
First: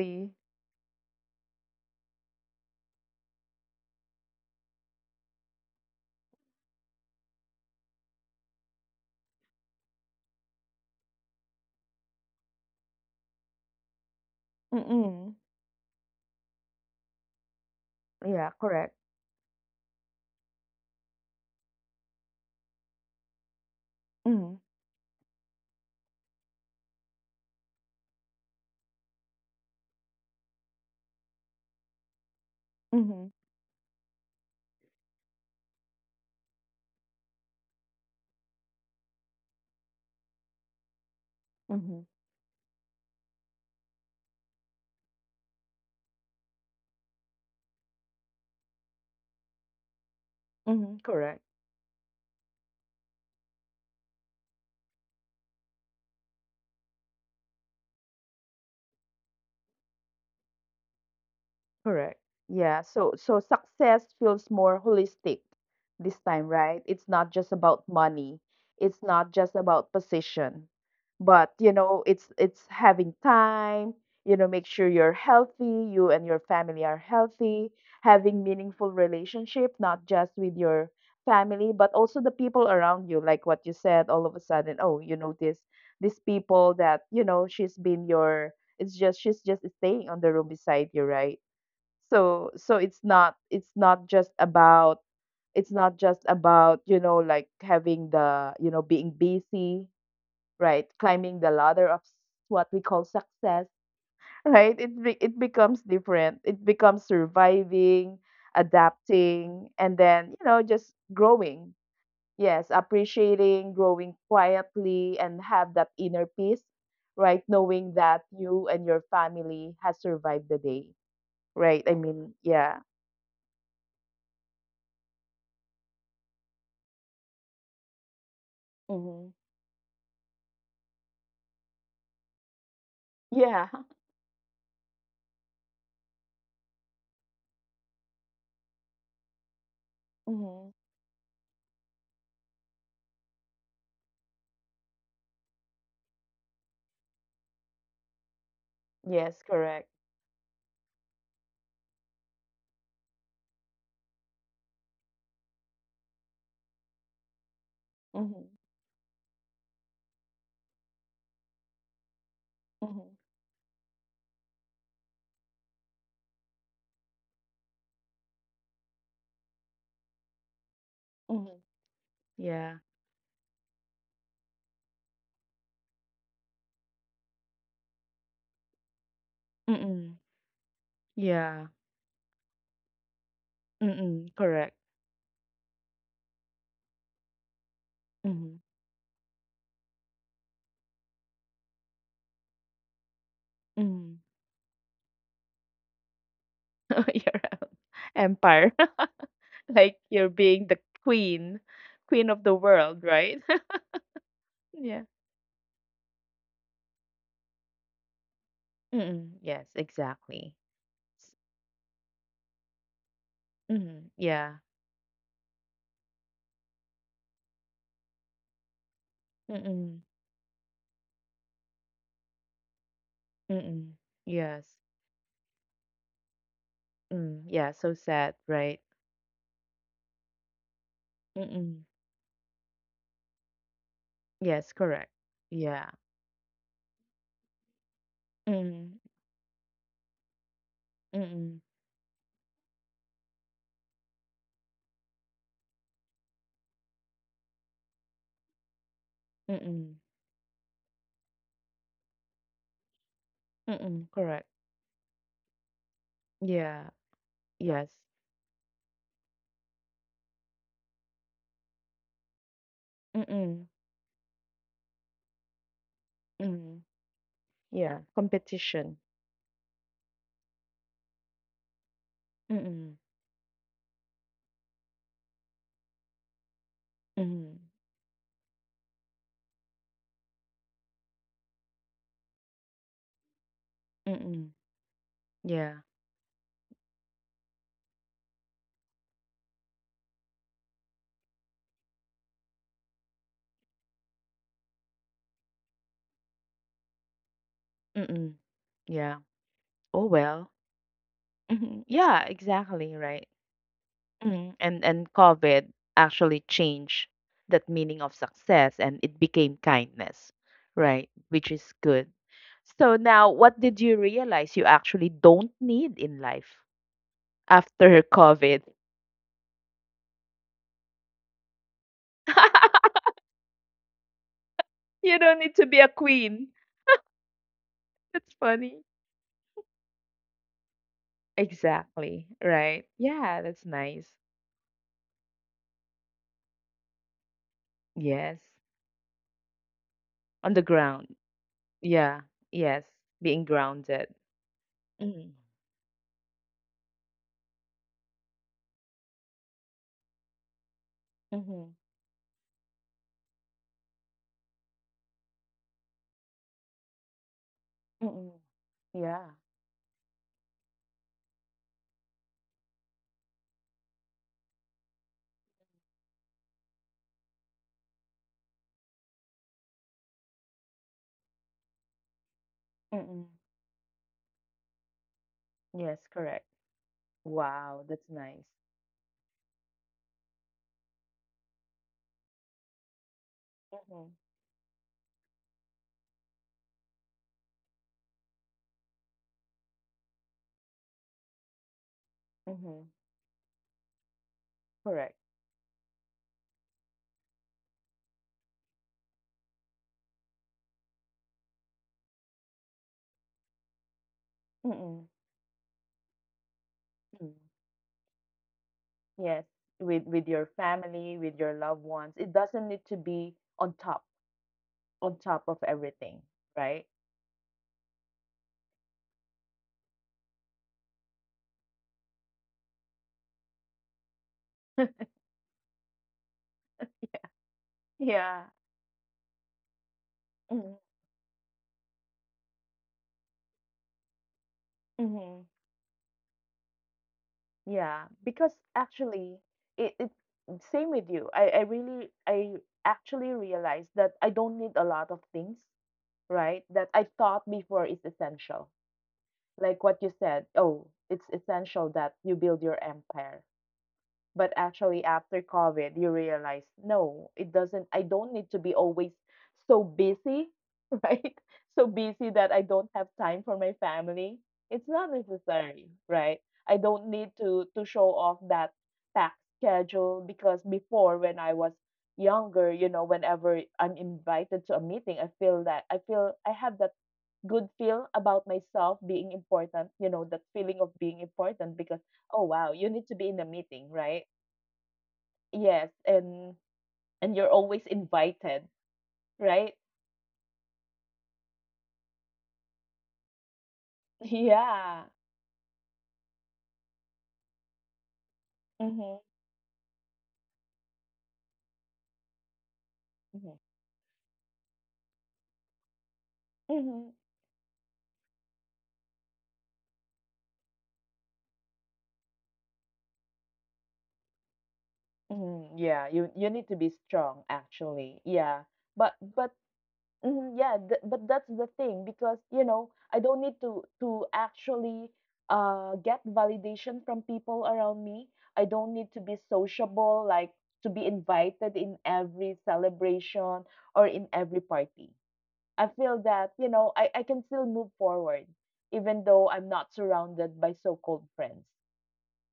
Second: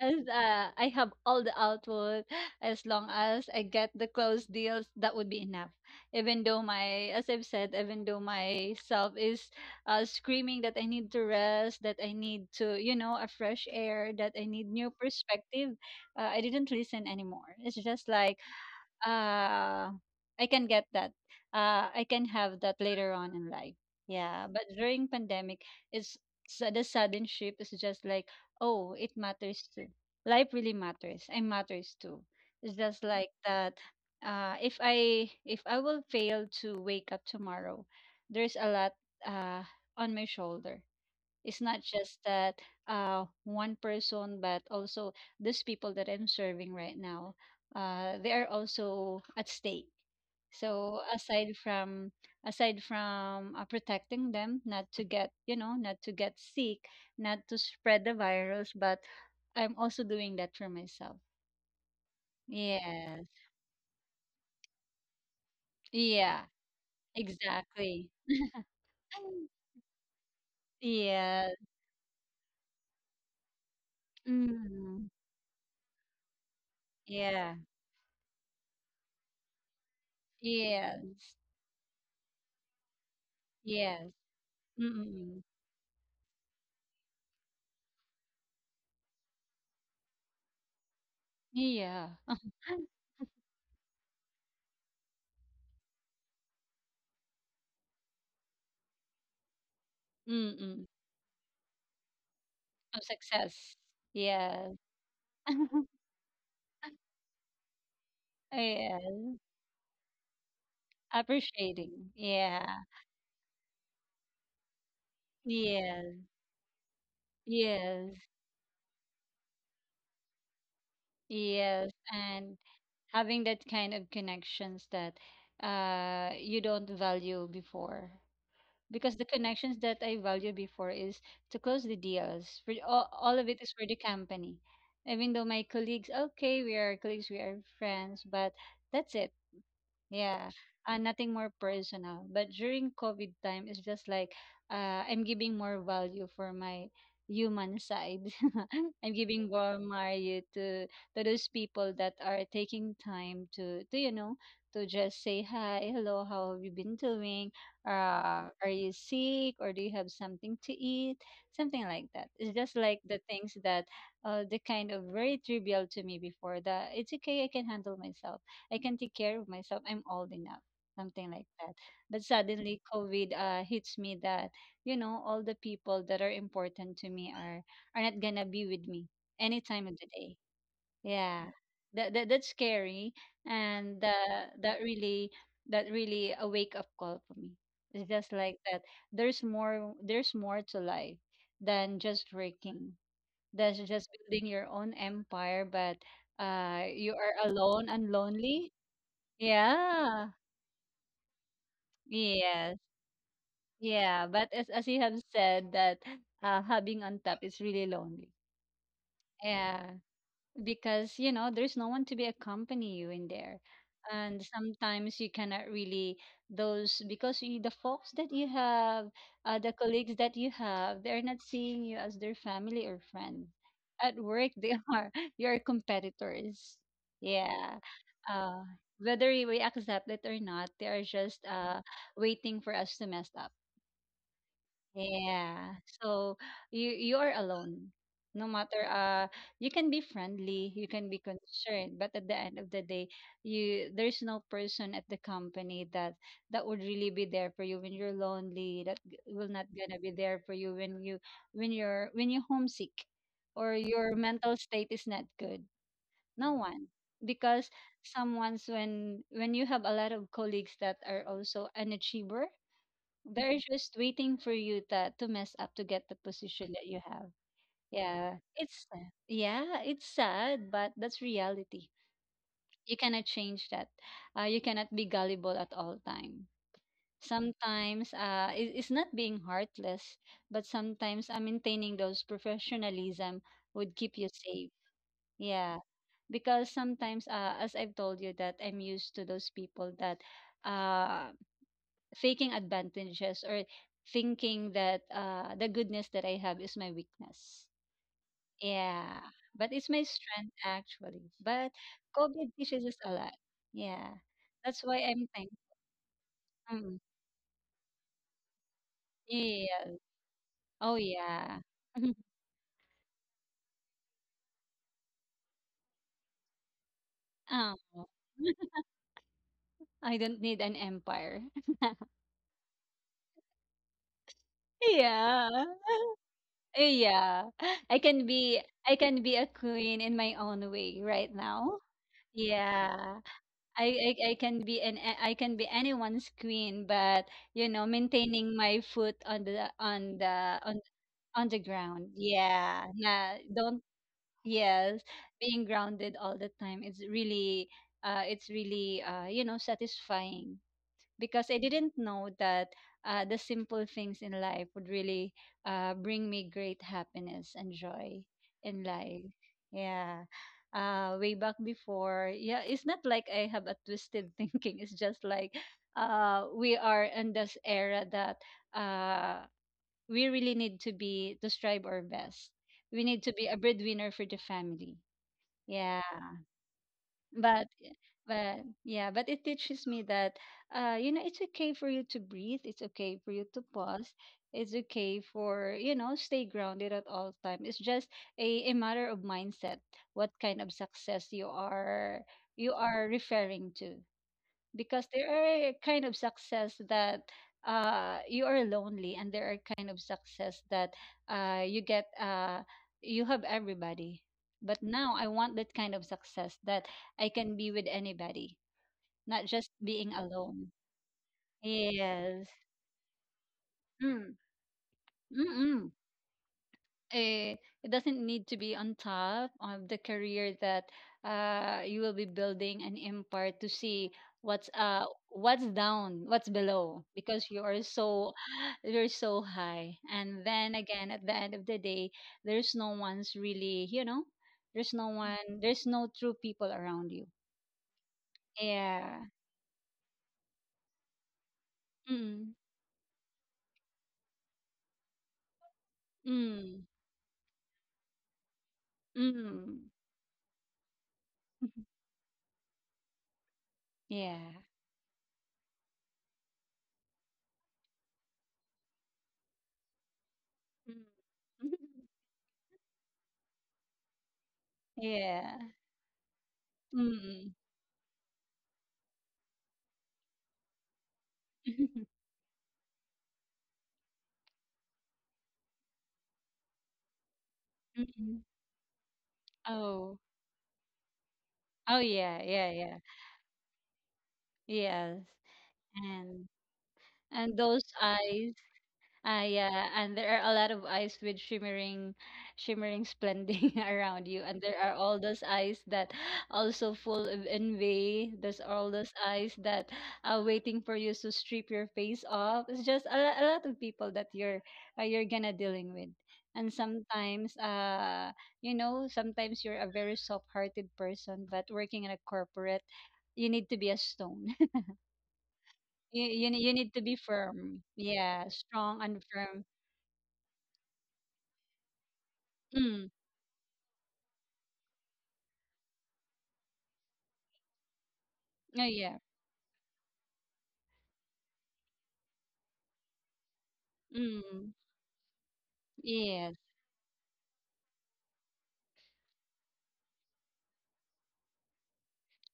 B: as, I have all the output, as long as I get the close deals, that would be enough. Even though my, as I've said, even though myself is screaming that I need to rest, that I need to, you know, a fresh air, that I need new
A: Mm-hmm.
B: perspective, I didn't listen anymore. It's just like,
A: Yeah, correct.
B: uh I can get that. Uh, I can have that later on in life. Yeah,
A: Mm-hmm.
B: but during pandemic, it's so the sudden shift is just like, oh, it matters too. Life really matters. I matters too. It's just
A: Mm-hmm.
B: like that. If I will fail to wake up tomorrow, there's a lot uh on my shoulder. It's not
A: Mm-hmm.
B: just that one person, but also these people that I'm serving right now, they are also at stake.
A: Mm-hmm.
B: So
A: Correct.
B: aside from protecting them, not to get not to get sick, not to spread the virus, but I'm also doing that for myself.
A: Correct. Yeah. So
B: Yes.
A: so success feels more holistic this
B: Yeah.
A: time, right? It's not just about
B: Exactly.
A: money. It's not just about position. But,
B: Yeah.
A: you know, it's having time, you know, make sure
B: Mm.
A: you're healthy, you and your family are
B: Yeah.
A: healthy, having meaningful relationship, not just with your
B: Yes.
A: family, but also the people around you, like what you said,
B: Yes.
A: all of a sudden, oh, you know,
B: Mm-mm.
A: this these people that, you know, she's been your it's just she's just staying on the room beside you, right?
B: Yeah.
A: So so it's not it's not just about you know like having the you know being busy,
B: Mm.
A: right, climbing the ladder of what we
B: Of
A: call success,
B: success. Yes.
A: right, it be, it becomes different, it becomes surviving,
B: Yes.
A: adapting, and then you know just growing,
B: Appreciating.
A: yes,
B: Yeah.
A: appreciating, growing quietly and have that
B: Yes.
A: inner peace, right, knowing
B: Yes.
A: that you and your family has survived the day, right,
B: Yes.
A: I mean,
B: And
A: yeah.
B: having that kind of connections that you don't value before. Because the
A: Mhm.
B: connections that I value before is to close the deals. For all of it
A: Yeah.
B: is for the company. Even though my colleagues, okay, we are colleagues, we are friends, but that's it. Yeah,
A: Mhm.
B: nothing more personal. But during COVID time, it's just like I'm giving more value for my human side. I'm
A: Yes,
B: giving more
A: correct.
B: value to those people that are taking time to to just say hi, hello, how have you been doing?
A: Mhm.
B: Are you sick or do you have something to eat? Something like that. It's just like
A: Mhm.
B: the things that the kind of very trivial to me before that it's okay, I can handle myself. I can take care of myself. I'm old enough, something like
A: Mhm.
B: that. But
A: Yeah.
B: suddenly, COVID hits me that you know all the people that are important to me are not gonna be with me any time of the
A: Mm-mm.
B: day. Yeah,
A: Yeah.
B: that's scary, and
A: Mm-mm. Correct.
B: that really that really a wake up call for me. It's just like
A: Mhm.
B: that. There's more. There's more to life than just working. That's just
A: Mhm.
B: building your own empire, but you are
A: Your
B: alone and lonely
A: empire. Like you're
B: yeah.
A: being the queen, queen of the
B: Yes.
A: world, right?
B: Yeah. But as you
A: Yeah.
B: have said that having on top is really lonely.
A: Mm-mm. Yes,
B: Yeah.
A: exactly.
B: Because
A: S-
B: you know there's no one to be accompany you in there,
A: Mhm.
B: and
A: Yeah.
B: sometimes you cannot really those because the folks that you have, the
A: Mm-mm.
B: colleagues that you have, they're not seeing you as their family or friend
A: Mm-mm.
B: at work. They
A: Yes.
B: are your competitors,
A: Mm. Yeah,
B: yeah.
A: so sad,
B: uh,
A: right?
B: Whether we accept it or not, they are just
A: Mm-mm.
B: waiting for us to mess up,
A: Yes, correct.
B: yeah.
A: Yeah.
B: So you are alone. No matter
A: Mm.
B: you can be friendly, you can be
A: Mm-mm.
B: concerned, but at the end of the day, you there's no person at the company that would really be there for you when you're lonely, that g- will not
A: Mm-mm.
B: gonna be there for you when you're homesick or
A: Mm-mm.
B: your
A: Correct.
B: mental state is not good. No one.
A: Yeah,
B: Because
A: yes.
B: someone's when you have a lot of colleagues that are also an achiever, they're
A: Mm-mm,
B: just waiting for you to mess up to get the position
A: mm,
B: that you have.
A: yeah,
B: Yeah, it's
A: competition.
B: sad. Yeah, it's sad, but that's reality. You
A: Mm-mm,
B: cannot change that. You cannot be gullible at all time.
A: mm,
B: Sometimes it's not being heartless, but sometimes maintaining those professionalism would keep you
A: mm,
B: safe. Yeah,
A: yeah,
B: because sometimes, as I've told you, that I'm used to those people that uh, faking advantages or thinking that the goodness that I have is my weakness.
A: mm,
B: Yeah,
A: yeah.
B: but it's my
A: Oh well.
B: strength actually. But
A: Hmm. Yeah,
B: COVID teaches us
A: exactly,
B: a
A: right.
B: lot. Yeah,
A: Mm.
B: that's
A: And
B: why
A: and
B: I'm
A: COVID
B: thankful.
A: actually
B: Mm,
A: changed that meaning of success and it became
B: yeah.
A: kindness,
B: Oh
A: right? Which
B: yeah.
A: is good. So now, what did you realize you actually don't need in life
B: Oh,
A: after COVID?
B: I don't need an empire.
A: You don't
B: Yeah.
A: need to be a queen.
B: Yeah. I can
A: That's
B: be
A: funny.
B: I can be a queen in my own way right now.
A: Exactly, right.
B: Yeah.
A: Yeah, that's nice.
B: I can be an a- I can be anyone's queen, but you know,
A: Yes.
B: maintaining my foot on the
A: On the ground.
B: on the ground.
A: Yeah.
B: Yeah,
A: Yes.
B: nah,
A: Being
B: don't.
A: grounded.
B: Yes,
A: Mm.
B: being grounded all the time. It's really, you know, satisfying because I
A: Mhm.
B: didn't know that the simple things in life would really bring me great happiness and joy
A: Mm.
B: in life.
A: Yeah.
B: Yeah. Way back before, yeah, it's not like I have a twisted thinking. It's just like we are in this era that uh, we really need to be to strive our best. We need
A: Mm.
B: to be a breadwinner for the family. Yeah,
A: Yes, correct.
B: but
A: Wow, that's nice.
B: but yeah, but it teaches me that you know it's okay for you to breathe, it's okay for you to pause,
A: Mhm.
B: it's okay for you know stay grounded at all time. It's just a matter of mindset, what kind of success you are
A: Mhm.
B: referring to. Because
A: Correct.
B: there are kind of success that you are lonely, and there are kind of success that uh, you get uh, you have everybody, but
A: Mm.
B: now I want that kind of success that I
A: Mm.
B: can be with anybody, not
A: Yes,
B: just being
A: with your
B: alone.
A: family, with your loved ones. It
B: Yes.
A: doesn't need to be
B: Mm.
A: on top of
B: Mm-mm.
A: everything, right?
B: Eh, it doesn't need to be on top of the career that you will be building an empire to see what's uh what's down, what's below, because you are so
A: Yeah.
B: you're so high, and then
A: Mm.
B: again at the end of the day there's no one's really you know
A: Mhm.
B: there's no true people around you,
A: Yeah, because
B: yeah.
A: actually, it same with you. I really
B: Mm,
A: I actually realized that I don't need a lot of things, right?
B: mm,
A: That I thought before is essential. Like
B: mm.
A: what you said, oh, it's essential that you build your empire. But
B: Yeah.
A: actually, after COVID, you realize, no, it doesn't, I don't need to be always so busy, right?
B: Mm.
A: So busy that I don't have time for my family. It's not
B: Yeah.
A: necessary, right? I don't need
B: Mm.
A: to show off that packed schedule because before when I was younger, you know, whenever I'm invited to a meeting, I feel that I feel I have that good feel about myself being important, you
B: Oh,
A: know, that feeling of being important
B: oh
A: because
B: yeah,
A: oh
B: yeah,
A: wow, you
B: yeah,
A: need to be in a meeting, right?
B: yes.
A: Yes,
B: And
A: and you're
B: and
A: always
B: those eyes,
A: invited,
B: ah,
A: right?
B: yeah, and there are a lot of eyes with shimmering, shimmering splending around you, and there are
A: Yeah.
B: all those eyes that also full of envy. There's all those
A: Mhm.
B: eyes that are waiting for you to strip your face off. It's just a, lo- a
A: Mhm.
B: lot of people that you're gonna dealing with, and
A: Mhm.
B: sometimes, you know, sometimes you're a very soft-hearted person, but working in a corporate, you need to be a stone.
A: Mhm. Yeah, you you
B: Ne-
A: need
B: you
A: to be
B: need to be
A: strong
B: firm.
A: actually.
B: Yeah,
A: Yeah.
B: strong
A: But
B: and
A: but
B: firm.
A: mhm, yeah, th but that's the thing because, you know,
B: Mm.
A: I don't need to actually get validation from people around me. I
B: Oh
A: don't need
B: yeah.
A: to be sociable, like to be invited in every celebration or in every
B: Mm.
A: party. I feel that,
B: Yes.
A: you know, I can still move forward even though I'm not surrounded by so called friends,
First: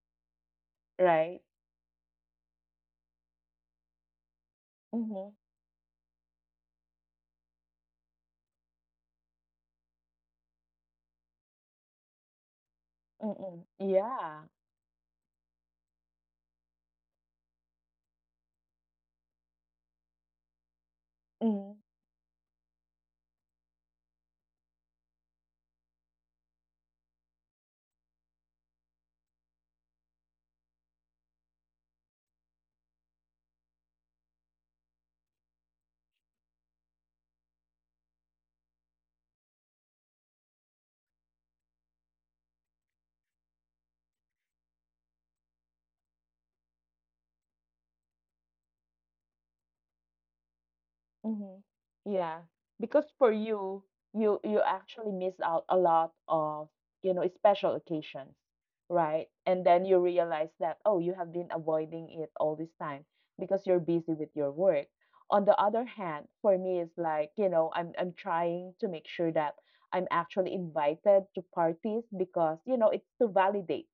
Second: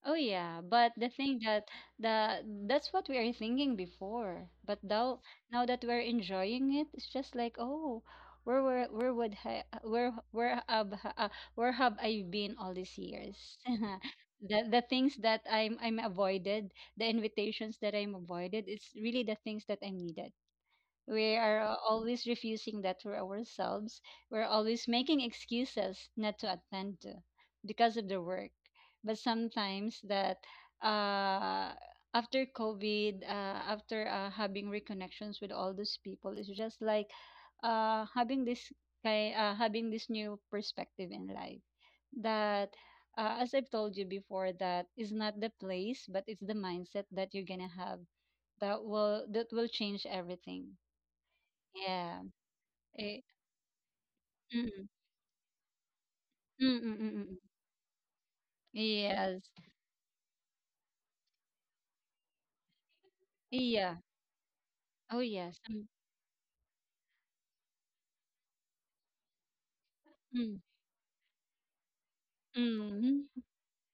B: Oh yeah. But the thing
A: right?
B: that the that's what we are thinking before. But now,
A: Mm-hmm.
B: now that we're enjoying it, it's just like oh, where were where would ha, where have ha- where have I been all these years?
A: Mm-mm. Yeah.
B: The things that I'm avoided, the invitations that I'm avoided, it's really the things that I needed. We are
A: Mhm.
B: always refusing that for ourselves. We're always making excuses not to attend to because of the work. But sometimes that uh, after COVID, after having reconnections with all those people, it's just like having this having this new perspective in life that as I've told you before, that is not the place, but it's the mindset that you're gonna have that will change everything,
A: Mhm.
B: yeah.
A: Yeah, because
B: Eh,
A: for you, you you
B: mm,
A: actually miss out a lot
B: mm,
A: of,
B: mm,
A: you
B: mm,
A: know,
B: mm.
A: special occasions, right?
B: Yes.
A: And then you realize that, oh, you have been avoiding it all this time because you're
B: Yeah.
A: busy with your work.
B: Oh,
A: On the
B: yes.
A: other
B: Mm,
A: hand, for me, it's like, you know, I'm trying to make sure that I'm actually
B: mm,
A: invited to parties because, you know, it's
B: mm.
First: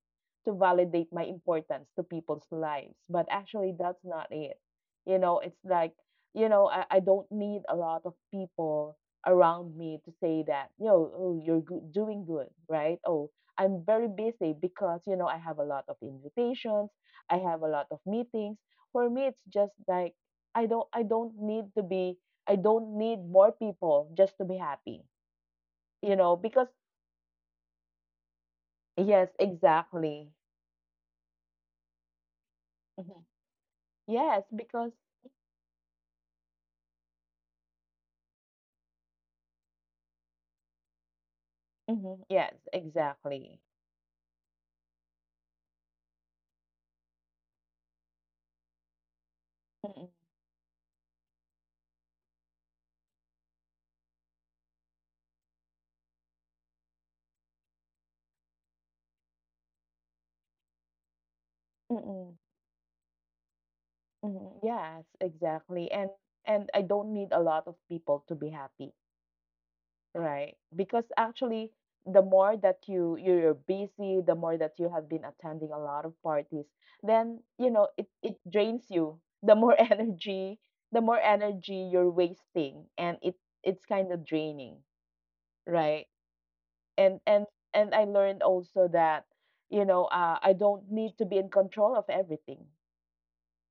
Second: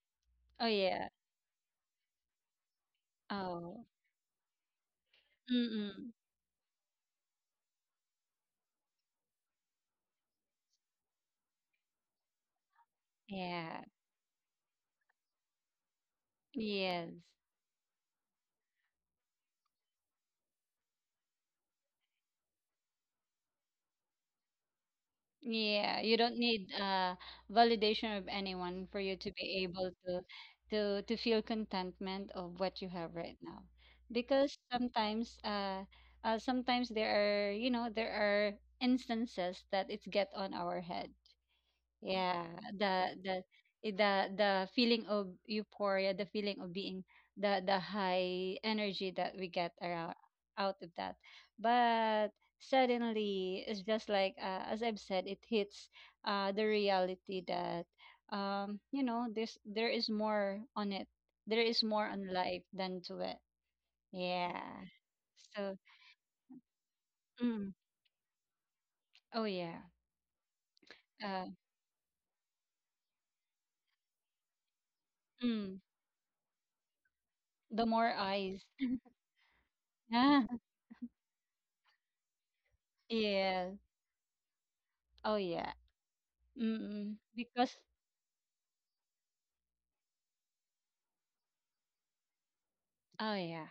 A: to
B: Oh, yeah.
A: validate my importance to people's lives. But actually,
B: Oh.
A: that's not it. You know, it's
B: Mm,
A: like
B: mm.
A: you know, I don't need a lot of people around me to say that, you know, oh, you're doing good, right? Oh,
B: Yeah.
A: I'm very busy because, you know, I have a lot of invitations,
B: Yes.
A: I have a lot of meetings. For me, it's just like I don't need to be I don't need more people just to be happy,
B: Yeah.
A: you
B: You
A: know,
B: don't
A: because
B: need validation of anyone for you
A: yes,
B: to be able to
A: exactly.
B: to feel contentment of what you have
A: Mhm.
B: right now.
A: Yes,
B: Because
A: because
B: sometimes sometimes there you know, there are instances that it's get on our head.
A: mhm,
B: Yeah,
A: yes,
B: the the
A: exactly.
B: the feeling of euphoria, the feeling of being the high energy that we get
A: Mm-mm,
B: around out of that. But suddenly, it's just like as I've said, it hits the reality that you know there is more on it. There is more on
A: mm-mm.
B: life than to it.
A: Mhm,
B: Yeah.
A: yes,
B: So,
A: exactly. And I don't need a lot
B: mm,
A: of people to be happy,
B: oh yeah.
A: right? Because
B: Uh,
A: actually the more that you're busy, the more that you have been attending a
B: mm,
A: lot of parties, then you
B: the
A: know it
B: more
A: it
B: eyes.
A: drains you. The more
B: Yeah.
A: energy, the more energy you're wasting and it
B: Yeah.
A: it's kind of draining,
B: Oh yeah.
A: right?
B: Mm,
A: And and
B: because
A: and I learned also that you know, I don't need to be in control of everything,
B: oh yeah,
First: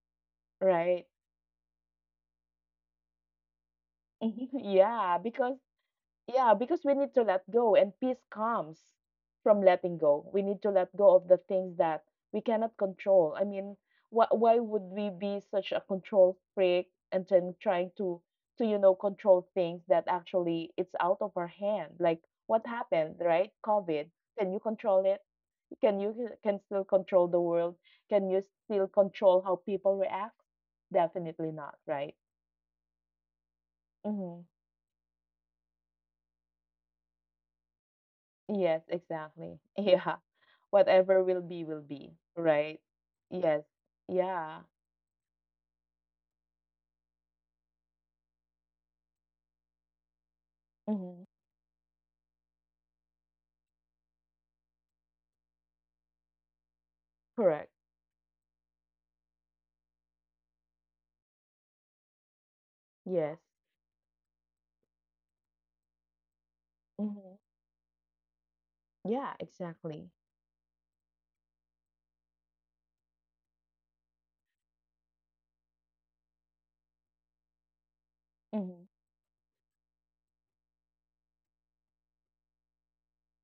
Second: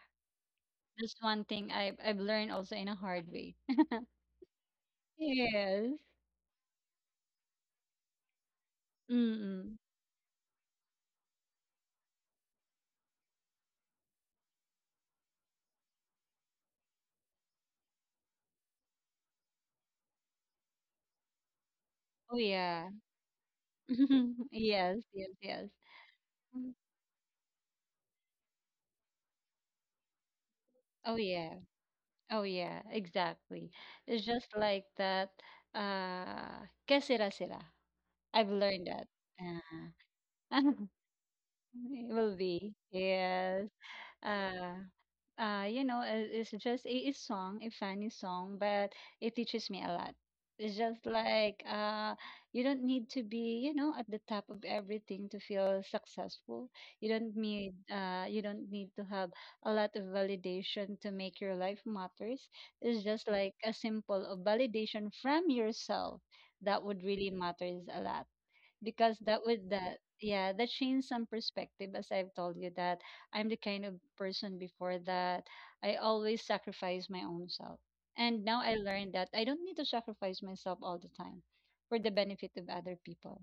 A: right?
B: that's one thing I've learned also in a hard way.
A: yeah, because
B: Yes.
A: Yeah, because we need to let go, and peace comes from
B: Mm.
A: letting go. We need to let go of the things that we cannot control. I mean, why would we be such a control freak and then trying to you know control things that actually it's out of our hand? Like
B: Oh
A: what
B: yeah.
A: happened, right? COVID. Can you control
B: Yes,
A: it?
B: yes, yes.
A: Can you can
B: Mm.
A: still control the world? Can you still control how people react?
B: Oh
A: Definitely
B: yeah.
A: not, right?
B: Oh yeah, exactly. It's
A: Mm-hmm.
B: just like that que sera sera. I've
A: Yes,
B: learned that.
A: exactly.
B: Uh,
A: Yeah. Whatever will be,
B: it will be.
A: right? Yes.
B: Yes.
A: Yeah.
B: Uh, you know, it's just a song, a funny song, but it teaches me a lot. It's just
A: hmm
B: like you don't need to be, you know, at the top of everything to feel successful.
A: Correct.
B: You don't need to have a lot of validation to make your life matters. It's just
A: Yes.
B: like a simple of validation from yourself that would really
A: hmm
B: matters a lot, because
A: Yeah,
B: that would that
A: exactly.
B: yeah that changed some perspective, as I've told you, that I'm the kind of person before that I always sacrifice my own self, and now I
A: hmm
B: learned that I don't need to sacrifice myself all the time for the benefit of other people.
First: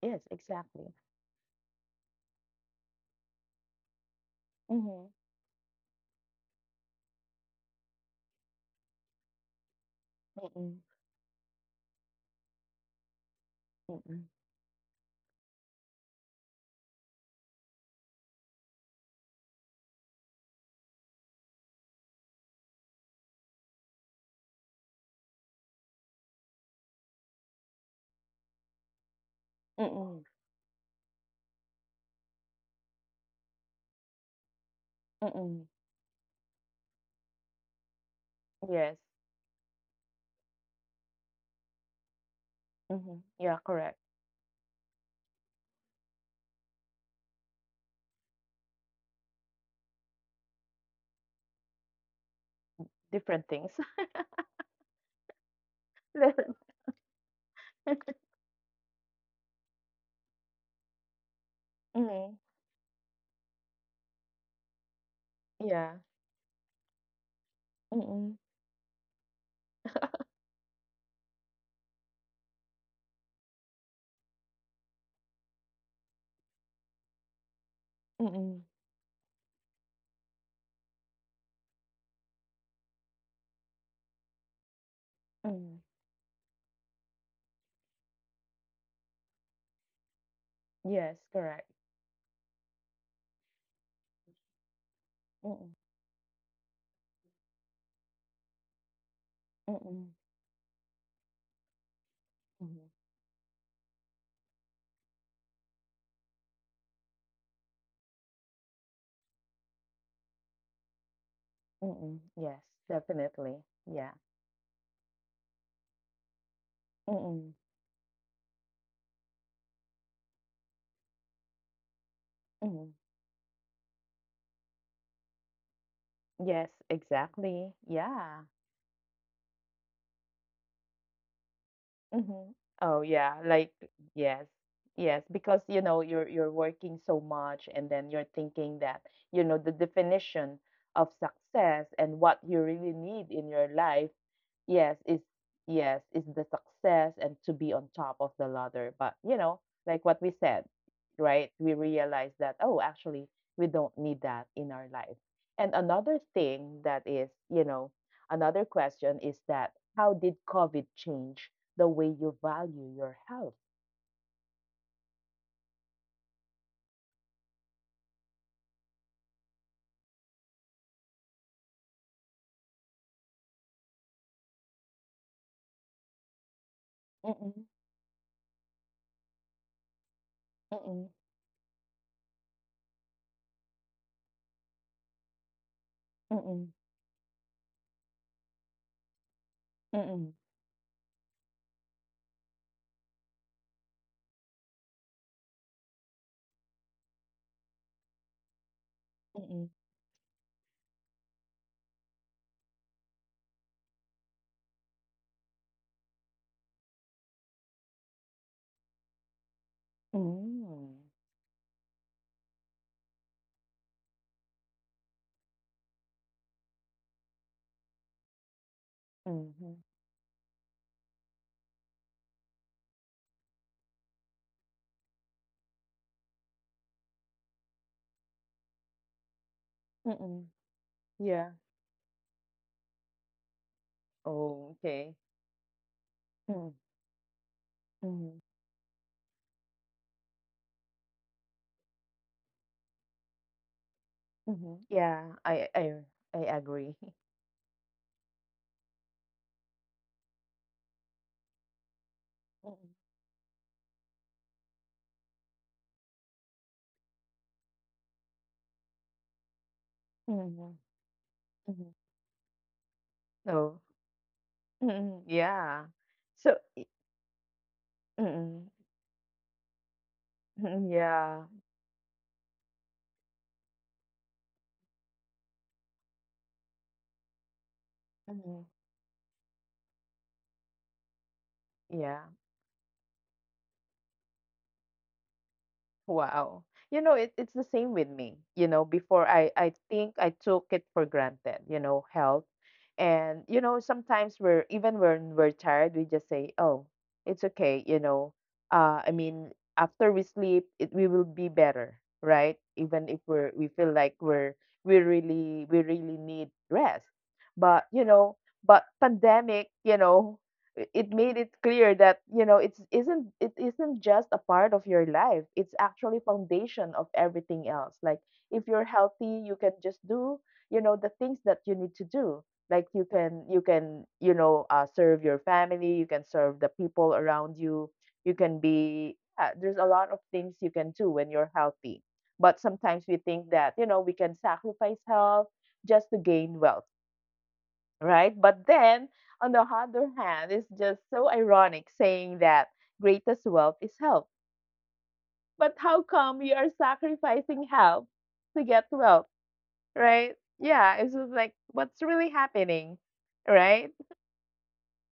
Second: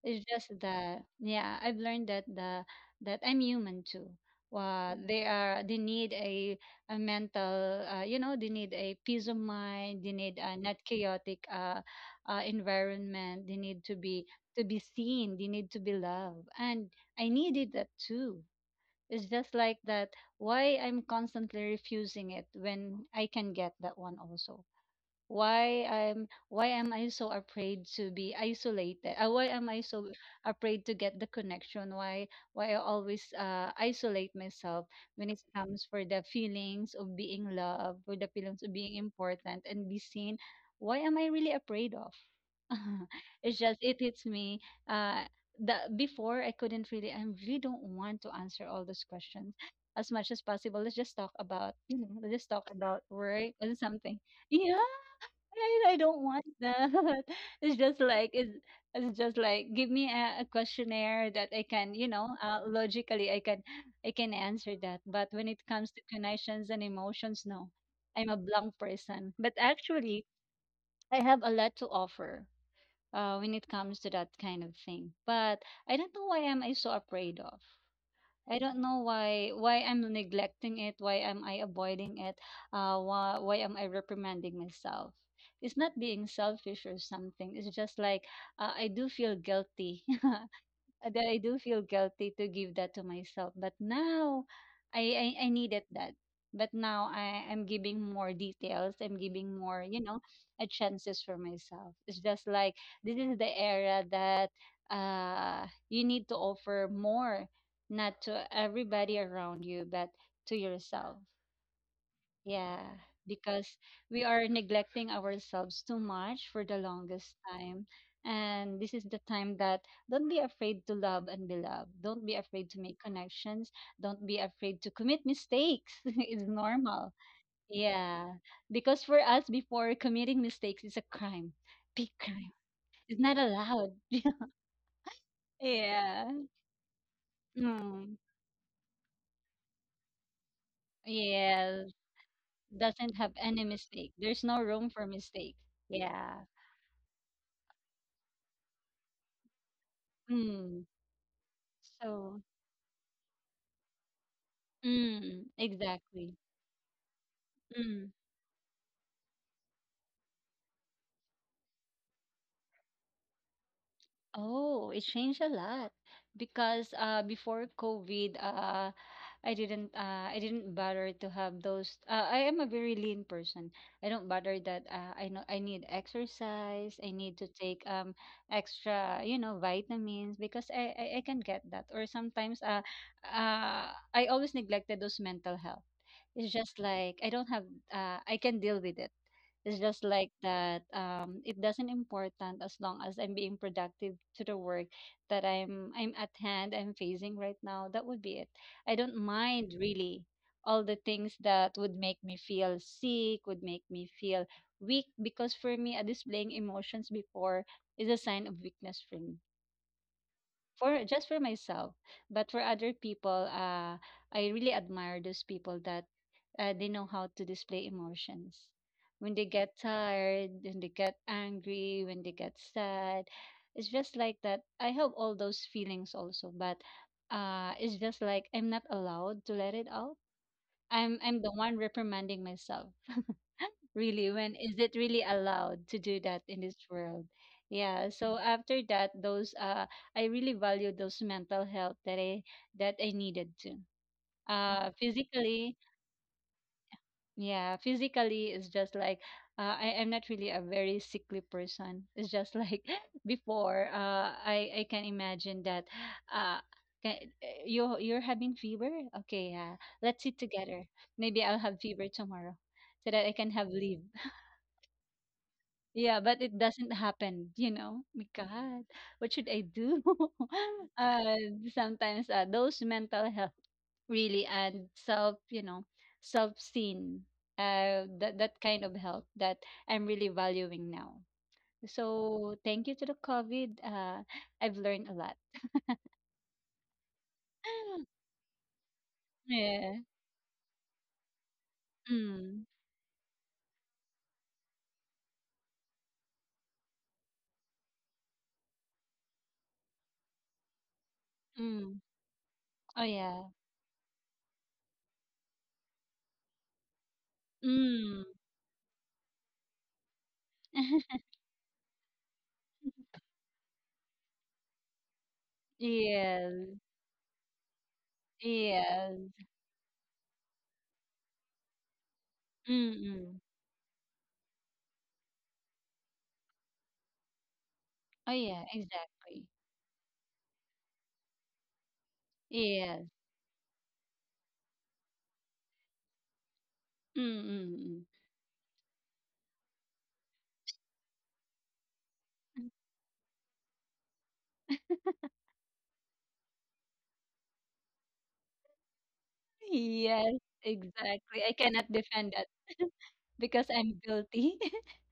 A: Yes,
B: It's just
A: exactly.
B: that, yeah, I've learned that the that I'm human too.
A: hmm
B: They need a mental, you know, they need a peace of mind. They need a not
A: Mm-mm.
B: chaotic environment. They need to be
A: Mm-mm.
B: seen. They need to be loved, and I needed that too. It's just like that. Why I'm constantly refusing it when I can get that one also, why I'm why am I so afraid to be isolated? Why am I so
A: Mm-mm.
B: afraid to get the connection? Why I always isolate myself when it
A: Mm-mm.
B: comes for the feelings of being loved, for the feelings of being
A: Yes.
B: important and be seen? Why am I really afraid of? it's
A: Yeah,
B: just it
A: correct.
B: hits me. Uh, the before I couldn't really I really don't want to answer all those questions as much as possible. Let's just talk about let's just talk about
A: Different
B: work
A: things.
B: or something. Yeah. Right, I don't want that. It's just like it's, it's just like give me a questionnaire that I can,
A: Mm-hmm.
B: logically I can answer that. But when it comes
A: Yeah.
B: to connections and emotions, no, I'm
A: Mm-mm.
B: a blank person. But actually, I have a lot to offer when it comes to that kind of thing. But I don't know why am I so afraid of. I
A: Mm-mm.
B: don't know why I'm neglecting it, why am I avoiding it, why am I reprimanding myself? It's
A: Mm-mm.
B: not being selfish or something. It's just like I do feel guilty. uh,
A: Yes,
B: that I do
A: correct.
B: feel guilty to give that to myself. But now I
A: Mm-mm.
B: needed that. But now I'm giving more details. I'm giving more,
A: Mm-mm.
B: a chances for myself. It's just like
A: Mm-mm.
B: this is the era that you need to offer more, not to everybody around you, but to yourself.
A: Mm-mm. Yes,
B: Yeah,
A: definitely.
B: because
A: Yeah.
B: we are neglecting ourselves too much for the longest
A: Mm-mm.
B: time. And this is the time that don't be afraid to love and be loved. Don't be afraid to
A: Mm-mm.
B: make connections. Don't be afraid to commit mistakes. It's
A: Yes,
B: normal.
A: exactly.
B: Yeah,
A: Yeah.
B: because for us, before committing mistakes is a crime, big crime.
A: Mhm. Oh
B: It's not
A: yeah, like
B: allowed.
A: yes. Yes, because you know you're
B: Yeah.
A: you're working so much and then
B: Mm.
A: you're thinking that you know the definition of
B: Yeah.
A: success and what you really
B: Doesn't
A: need
B: have
A: in
B: any
A: your life,
B: mistake. There's no room
A: yes,
B: for
A: is
B: mistake.
A: yes, is
B: Yeah.
A: the success and to be on top of the ladder. But you know, like what we said,
B: Mm.
A: right? We realize
B: So.
A: that, oh, actually we don't need that in our life.
B: Mm,
A: And another
B: exactly.
A: thing that is, you know,
B: Mm.
A: another question is that how did COVID change the way you value your health?
B: Oh, it changed a lot because before COVID, I didn't bother to have those I am a very lean person. I don't bother that I know I need exercise, I need to
A: Mm-mm,
B: take extra, you know, vitamins because I I,
A: mm-mm,
B: I can get that or sometimes I always neglected those mental health. It's
A: mm-mm,
B: just like I don't have I can deal with it. It's just like
A: mm-mm,
B: that it doesn't important as long as I'm being productive to the work that I'm at hand, I'm facing right now. That would be it. I don't
A: mm-mm.
B: mind really all the things that would make me feel sick, would make me feel weak because for me displaying emotions before is a sign of weakness for me, for
A: Mm.
B: just for myself, but for other people I really admire those people that they know how to display emotions, when they get
A: Mm-hmm.
B: tired, when they get angry, when they get sad. It's just like that, I have all those feelings also, but it's just like I'm not allowed to let it out.
A: Mm-mm.
B: I'm the
A: Yeah.
B: one reprimanding myself, really, when
A: Oh,
B: is it
A: okay.
B: really allowed to do that in
A: Mm,
B: this world? Yeah, so
A: mhm,
B: after that, those I really value those mental health that I needed to
A: mhm, yeah, I
B: physically.
A: I I agree.
B: Yeah, physically it's just like I'm not really a very sickly person. It's just
A: Mm,
B: like before I can imagine that uh ca- you you're having fever, okay, yeah, let's sit
A: mhm,
B: together, maybe I'll have
A: mhm,
B: fever tomorrow so that I can have
A: oh,
B: leave.
A: mm, yeah.
B: Yeah, but
A: So,
B: it doesn't happen, you know? My
A: mm,
B: God, what should I do?
A: mm,
B: uh,
A: yeah,
B: sometimes those mental health really and self, self-seen, that that
A: mhm.
B: kind of help that I'm really valuing now.
A: Yeah.
B: So thank you to the COVID. I've learned a lot.
A: Wow. You know, it, it's the same with me. You know, before I
B: Yeah.
A: think I took it for granted, you know, health.
B: Mm.
A: And, you know, sometimes we're, even when we're tired, we just say, oh, it's okay, you know. I mean, after we sleep, it, we will be better,
B: Mm.
A: right?
B: Oh
A: Even if
B: yeah.
A: we're, we feel like we're, we really need rest. But, you
B: Mm.
A: know, but pandemic, you know, it made it clear that, you know, it's isn't, it isn't just a part of your life, it's actually
B: Yes.
A: foundation of everything else. Like, if you're
B: Yes.
A: healthy you can just do, you know, the things that you need to do. Like, you
B: Mm-mm.
A: can, you can, you know, serve your family, you can serve the people around you, you
B: Oh
A: can
B: yeah.
A: be,
B: Exactly.
A: yeah, there's a lot of things you can do when you're healthy. But sometimes
B: Yes.
A: we think that, you know, we can sacrifice health just to gain wealth,
B: Mm, mm.
A: right? But then, on the other hand, it's just so ironic saying that greatest wealth is health. But how come you are sacrificing health to get wealth, right?
B: Yes,
A: Yeah, it's just
B: exactly. I
A: like
B: cannot
A: what's really
B: defend that.
A: happening,
B: Because
A: right?
B: I'm guilty.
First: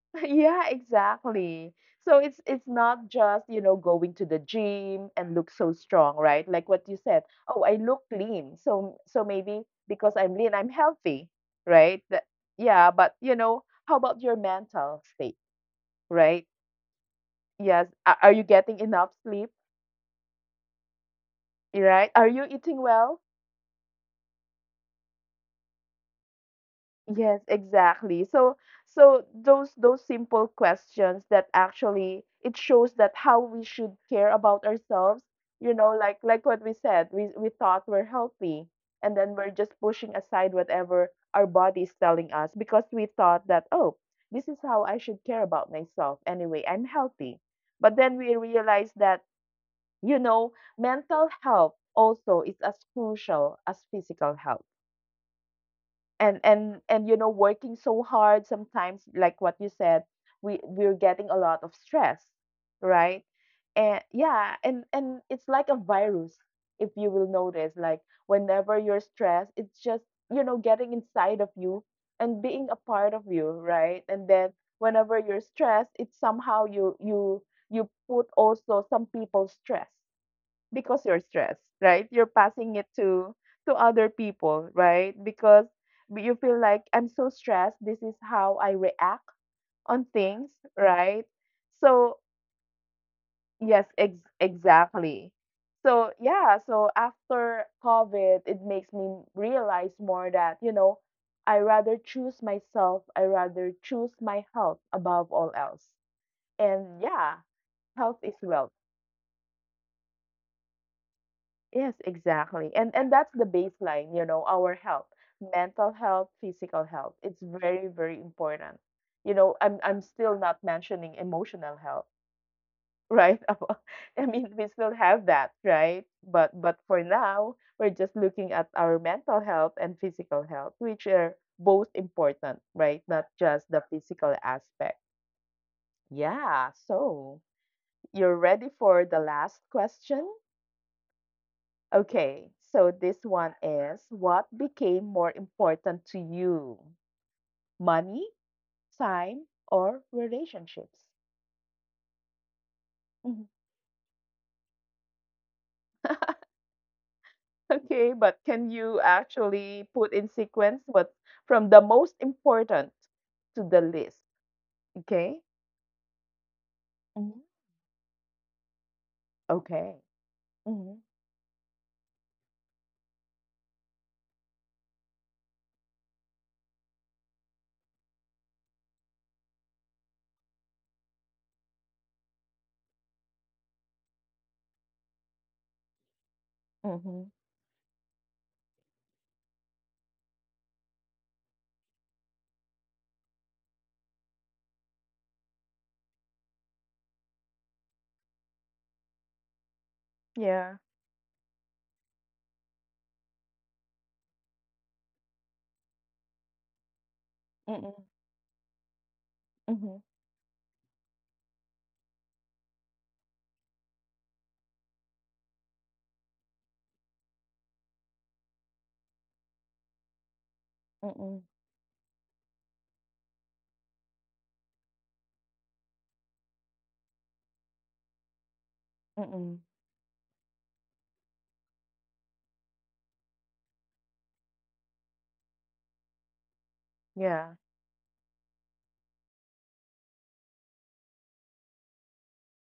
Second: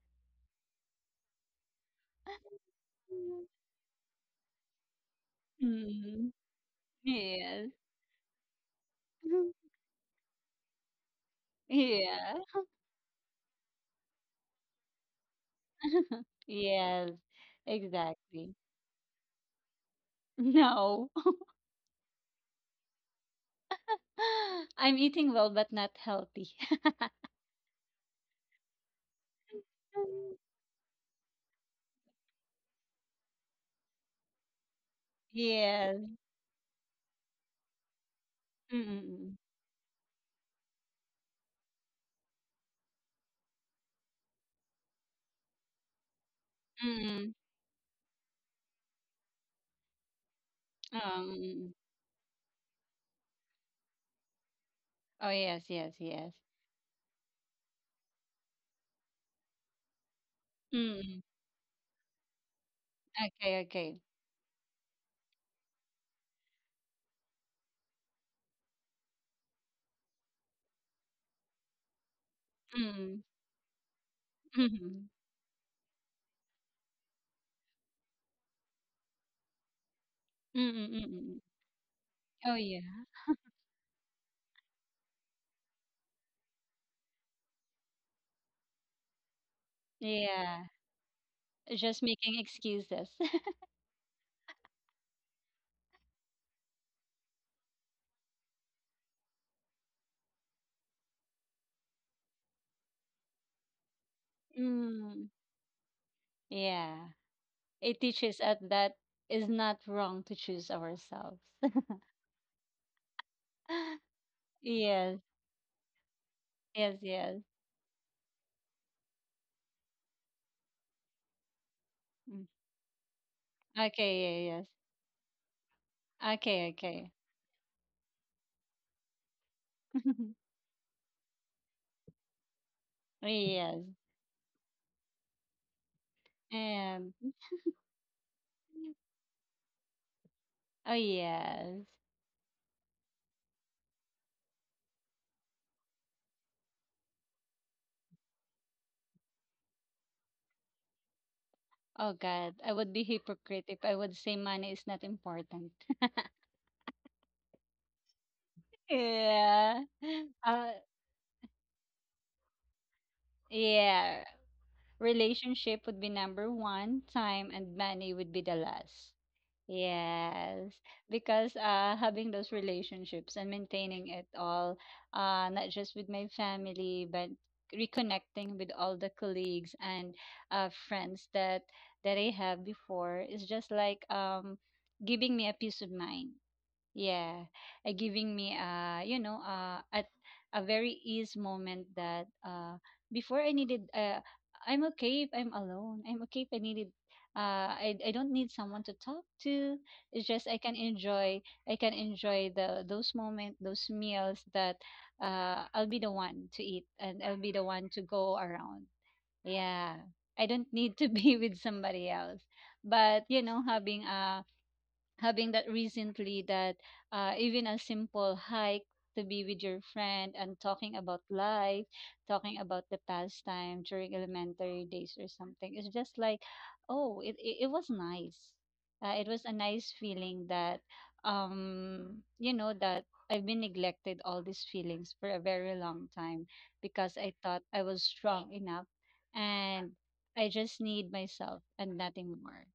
A: Yeah, exactly. So it's it's not just, you know, going to the gym and look so strong,
B: Mm,
A: right? Like what you said, oh,
B: yes.
A: I look lean. So so maybe because I'm lean, I'm healthy, right? That,
B: Yeah.
A: yeah, but you know, how about your mental state, right?
B: Yes,
A: Yes, are you
B: exactly.
A: getting enough sleep,
B: No.
A: right? Are you eating well?
B: I'm eating well but not healthy.
A: Yes, exactly. So, so those simple questions that actually it shows that how we should care about ourselves, you know,
B: Yes.
A: like what we said, we thought we're healthy
B: Mm,
A: and then
B: mm,
A: we're just pushing aside whatever our body is telling us because we thought that, oh, this is how I should care about myself. Anyway, I'm
B: mm. Mm.
A: healthy. But then we realize that, you know, mental
B: Um,
A: health also is as crucial as physical health.
B: oh yes, yes, yes.
A: And, you know, working so hard sometimes, like what you said, we're
B: Mm,
A: getting a lot of stress, right?
B: okay, okay.
A: And yeah, and it's like a virus. If you will notice, like, whenever you're stressed it's just, you know, getting inside of you and being a part
B: Mm,
A: of you, right? And then
B: mm,
A: whenever you're stressed it's somehow you you put also some people's stress
B: mm, mm,
A: because
B: mm.
A: you're
B: Mm.
A: stressed, right? You're
B: Oh
A: passing it
B: yeah.
A: to other people, right? Because you feel like I'm so stressed, this is how I react on things,
B: Yeah.
A: right?
B: Just
A: So,
B: making excuses.
A: yes, exactly. So, yeah, so after COVID, it makes me realize more that, you know, I rather choose myself, I rather choose my health
B: Mm,
A: above all else.
B: yeah,
A: And yeah,
B: it
A: health
B: teaches
A: is
B: us
A: wealth.
B: that it's not wrong to choose ourselves.
A: Yes, exactly. And that's the baseline, you know, our health,
B: Yes,
A: mental health, physical
B: yes,
A: health.
B: yes.
A: It's very, very important. You know, I'm still not mentioning emotional health,
B: Mm.
A: right? I
B: Okay,
A: mean,
B: yeah, yes.
A: we still have that, right? But
B: Okay,
A: but for
B: okay.
A: now, we're just looking at our mental health and physical health, which are both important, right? Not just
B: Yes,
A: the physical aspect. Yeah,
B: and
A: so you're ready for the last question?
B: oh yes.
A: Okay, so this one is, what became more important to you? Money, time, or relationships?
B: Oh God, I would be
A: Mhm.
B: hypocrite if I would say money is not important.
A: Okay, but can you
B: Yeah.
A: actually put in
B: Uh,
A: sequence what, from the most important to the
B: yeah.
A: least? Okay?
B: Relationship would be number one,
A: Mhm.
B: time and money would be the last.
A: Okay.
B: Yes,
A: hmm
B: because having those relationships and maintaining it all, not just with my family, but reconnecting with all the colleagues and friends that I have before is just like giving me a peace of mind.
A: hmm
B: Yeah, giving me you know at a very ease moment that before I needed I'm okay if I'm alone. I'm okay if I needed I don't need someone to talk to. It's just I can
A: Yeah.
B: enjoy I can enjoy the those moment those meals that I'll be the one to eat and I'll be the one
A: Mm-mm.
B: to go around. Yeah.
A: Mm-hmm.
B: I don't need to be with somebody else. But you know, having that recently that even a simple hike to be with your friend and talking about
A: Mm-mm.
B: life, talking about the pastime during elementary days or something. It's just like, oh, it was nice. It was a nice feeling that, you know, that I've been neglected all these feelings for a very long time because I
A: Yeah.
B: thought I was strong enough and I just need myself and nothing more.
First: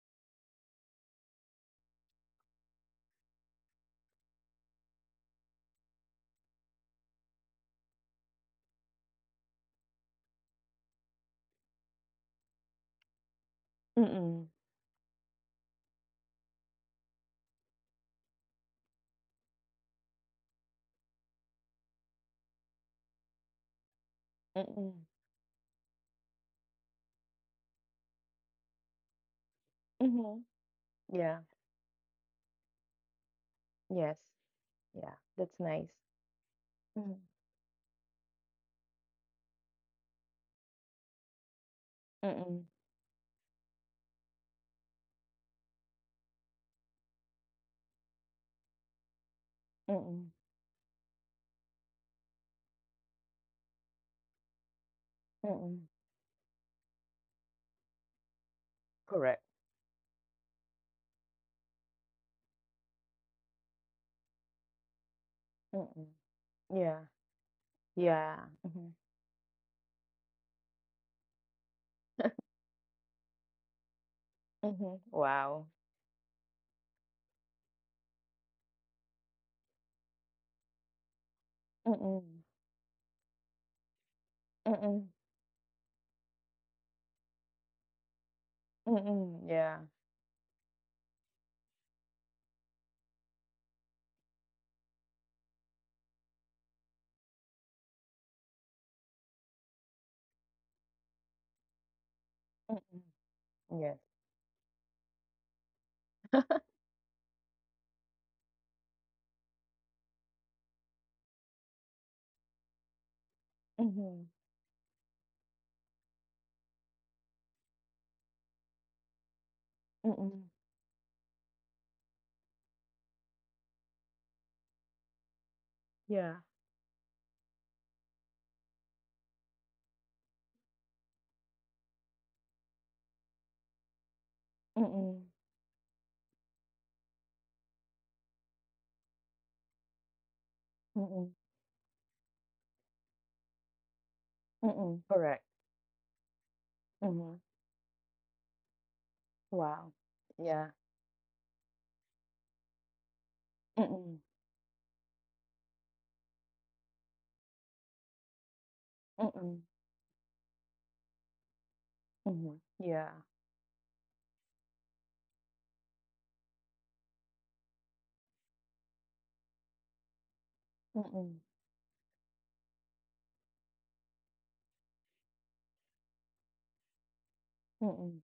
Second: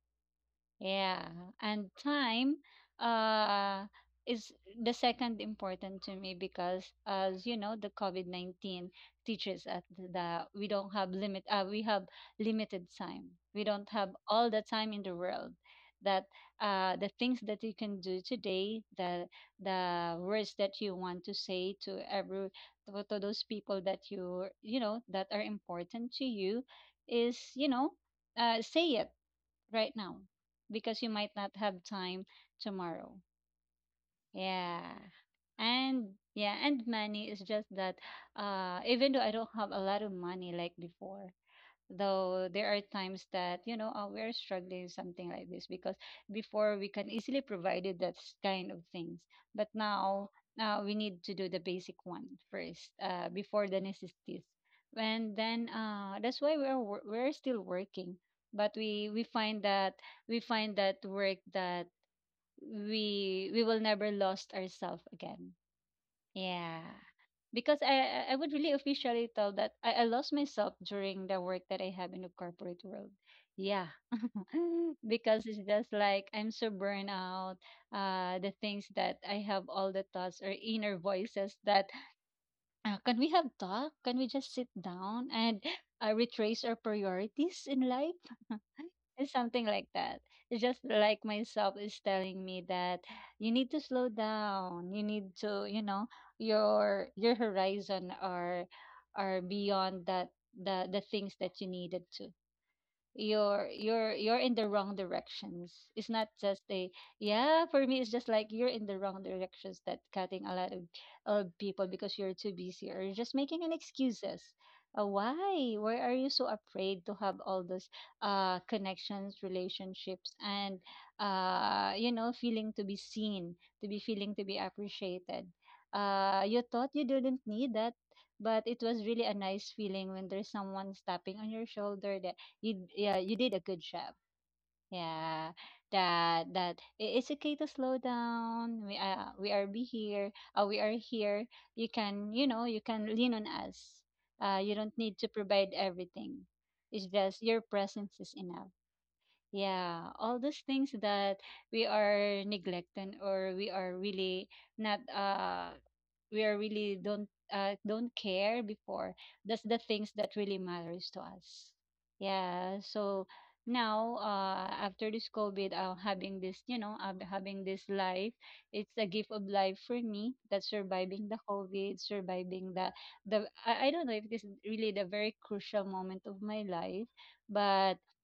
B: Yeah, and time uh is the second important to me because as you know, the COVID-19 teaches us that we don't have limit, we have limited time. We don't have
A: Mm-mm.
B: all the time in the world. That the things that you can do today, the words that you want to say to to those people that you know
A: Mm-mm.
B: that are important to you is, say it right now,
A: Mm-hmm.
B: because you might
A: Yeah.
B: not have time tomorrow.
A: Yes.
B: Yeah.
A: Yeah. That's nice.
B: And yeah, and
A: Mm-hmm.
B: money is just that even though I don't have a lot of money like before, though
A: Mm-mm.
B: there are times that you know we're struggling something like this because before we can easily provided that kind of things but now
A: Mm-mm.
B: we need to do the basic one first, before the necessities, and then
A: Mm.
B: that's why we're still working, but we
A: Correct.
B: find that we find that work that we will never lost ourselves again.
A: Mm.
B: Yeah.
A: Yeah.
B: Because I
A: Yeah.
B: would really
A: Mhm.
B: officially tell that I lost myself during the work that I have in the corporate world. Yeah.
A: Mhm.
B: Because it's
A: Wow.
B: just like I'm so burned out. The things that I have all the thoughts or inner voices that,
A: Mm.
B: can we have talk? Can we just sit
A: Mm.
B: down and retrace our priorities in life? It's
A: Mm.
B: something
A: Yeah.
B: like that. It's just like myself is telling me that you need to slow down. You need to, you know, your horizon are beyond that, the things that you needed to,
A: Mm.
B: you're
A: Yes.
B: you're you're in the wrong directions. It's not just a, yeah, for me it's just like you're in the wrong directions, that cutting a lot of people because you're too busy or you're just making an
A: Mhm.
B: excuses. Why are you so afraid to have all those connections, relationships,
A: Mm.
B: and you know feeling to be seen, to be feeling to be appreciated,
A: Yeah.
B: you thought you didn't need that, but it was really a nice feeling when there's someone tapping on your shoulder that, you, yeah, you did a good job.
A: Mm.
B: Yeah, that it's okay to slow down, we are be here, we are
A: Mm.
B: here, you can, you know, you can lean on us, you don't
A: Mm.
B: need to
A: Correct.
B: provide everything, it's
A: Mm-hmm.
B: just your presence is enough.
A: Wow.
B: Yeah, all those
A: Yeah.
B: things that we are neglecting or we are
A: Mm-mm.
B: really not, we are really don't, don't care before,
A: Mm-mm.
B: that's the things that really matters to us.
A: Mm-hmm.
B: Yeah,
A: Yeah.
B: so now after this covid, having this life, it's a gift of life for me, that surviving the
A: Mm-mm.
B: covid, surviving the, I don't know if this is really the very crucial moment of my life, but
A: Mm-mm.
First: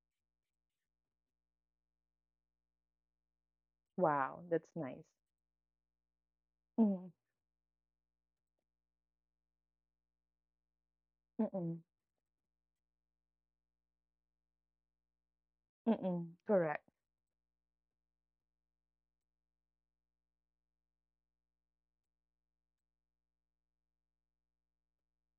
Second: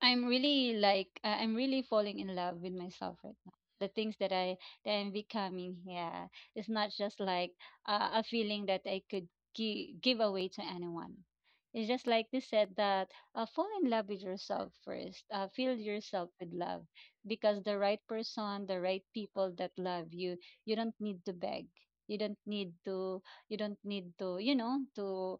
B: I'm really like, I'm really falling in love with myself right now. The things that
A: Wow. That's nice.
B: I'm becoming, here, it's not
A: Mm-mm.
B: just like a feeling that I could give away to anyone.
A: Mm-mm.
B: It's just like they said that, fall in love with yourself first. Fill yourself
A: Mm-mm.
B: with love,
A: Correct.
B: because the right person, the right people that love you, you don't need to beg. You don't need to. You don't need to. You know,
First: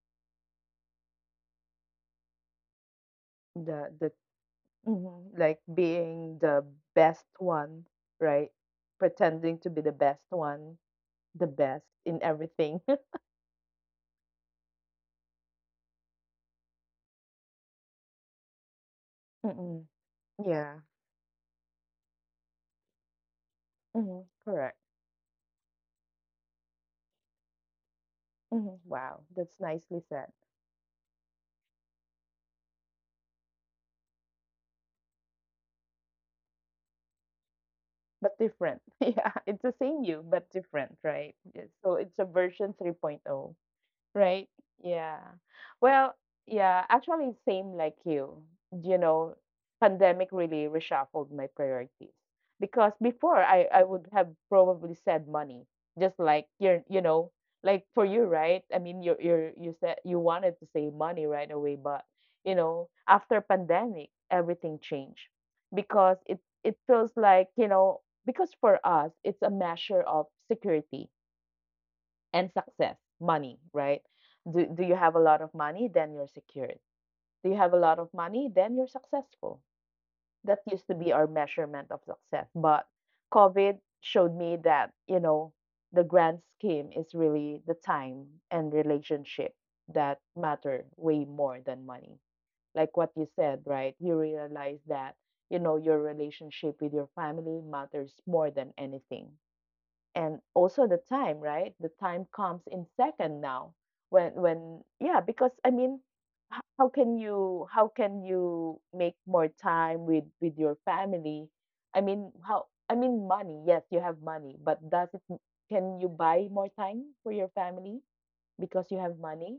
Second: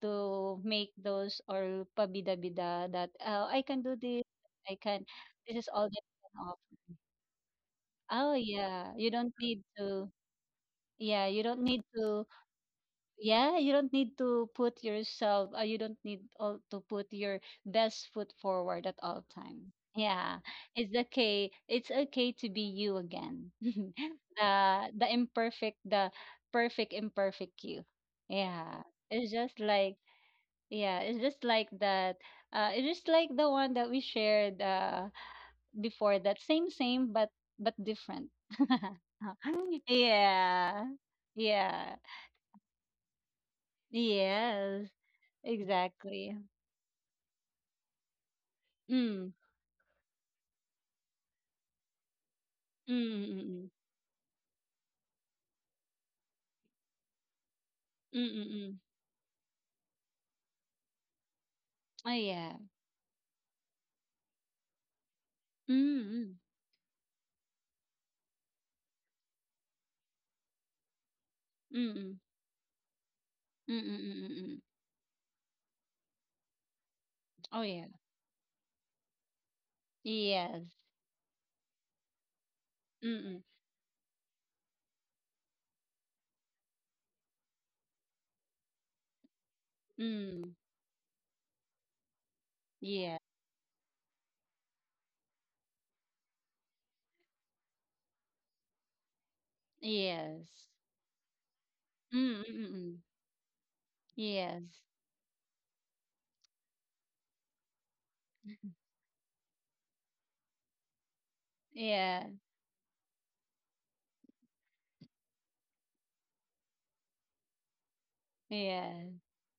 B: to make those or pabida-bida that oh, I can
A: The
B: do
A: the
B: this, I can.
A: Mhm, like
B: This is all that I can
A: being the
B: offer.
A: best one,
B: Oh
A: right?
B: yeah, you don't
A: Pretending
B: need
A: to be the
B: to.
A: best one,
B: Yeah, you
A: the
B: don't need
A: best in
B: to.
A: everything.
B: Yeah, you don't need to put yourself. You don't need all to put your best foot forward at all time.
A: Mm-mm.
B: Yeah,
A: Yeah.
B: it's okay. It's okay to be you again.
A: hmm
B: the
A: Correct.
B: the imperfect, the perfect imperfect you. Yeah,
A: Wow,
B: it's
A: that's
B: just
A: nicely
B: like,
A: said,
B: yeah, it's just like that. It's just like the one that we shared before. That same, same, but different.
A: but different. Yeah, it's the same you, but
B: Yeah,
A: different, right? Yeah, so
B: yeah,
A: it's a version 3.0. Right.
B: yes,
A: Yeah. Well,
B: exactly.
A: yeah, actually same like you. You
B: Mm,
A: know, pandemic really reshuffled my priorities because
B: mm,
A: before I
B: mm,
A: I would have probably said money, just like you're, you know, like for
B: mm,
A: you,
B: mm, mm.
A: right?
B: Mm.
A: I
B: Mm.
A: mean, you said you wanted to say money right away, but
B: Oh
A: you
B: yeah.
A: know, after pandemic, everything changed
B: Mm,
A: because
B: mm,
A: it feels like, you know, because for us, it's a measure of security
B: mm, mm,
A: and success, money,
B: mm, mm,
A: right?
B: mm, mm, mm.
A: Do, do you have a lot of money? Then you're secured. Do you
B: Oh
A: have a
B: yeah.
A: lot of money? Then you're successful. That
B: Yes.
A: used to be our measurement of success. But
B: Mm, mm,
A: COVID showed me that, you know, the grand scheme is really the time and relationship that
B: mm.
A: matter way more than money. Like what
B: Yeah.
A: you said, right? You realize that, you know, your relationship with your family matters more than anything, and
B: Yes.
A: also the time, right? The time
B: Mm, mm,
A: comes
B: mm,
A: in
B: mm.
A: second now. When,
B: Yes.
A: yeah, because I mean, how can you, how can you make more time with your family? I
B: Yeah.
A: mean how, I mean money, yes, you have money, but does it, can you buy more time for your family because
B: Yeah.
A: you have money?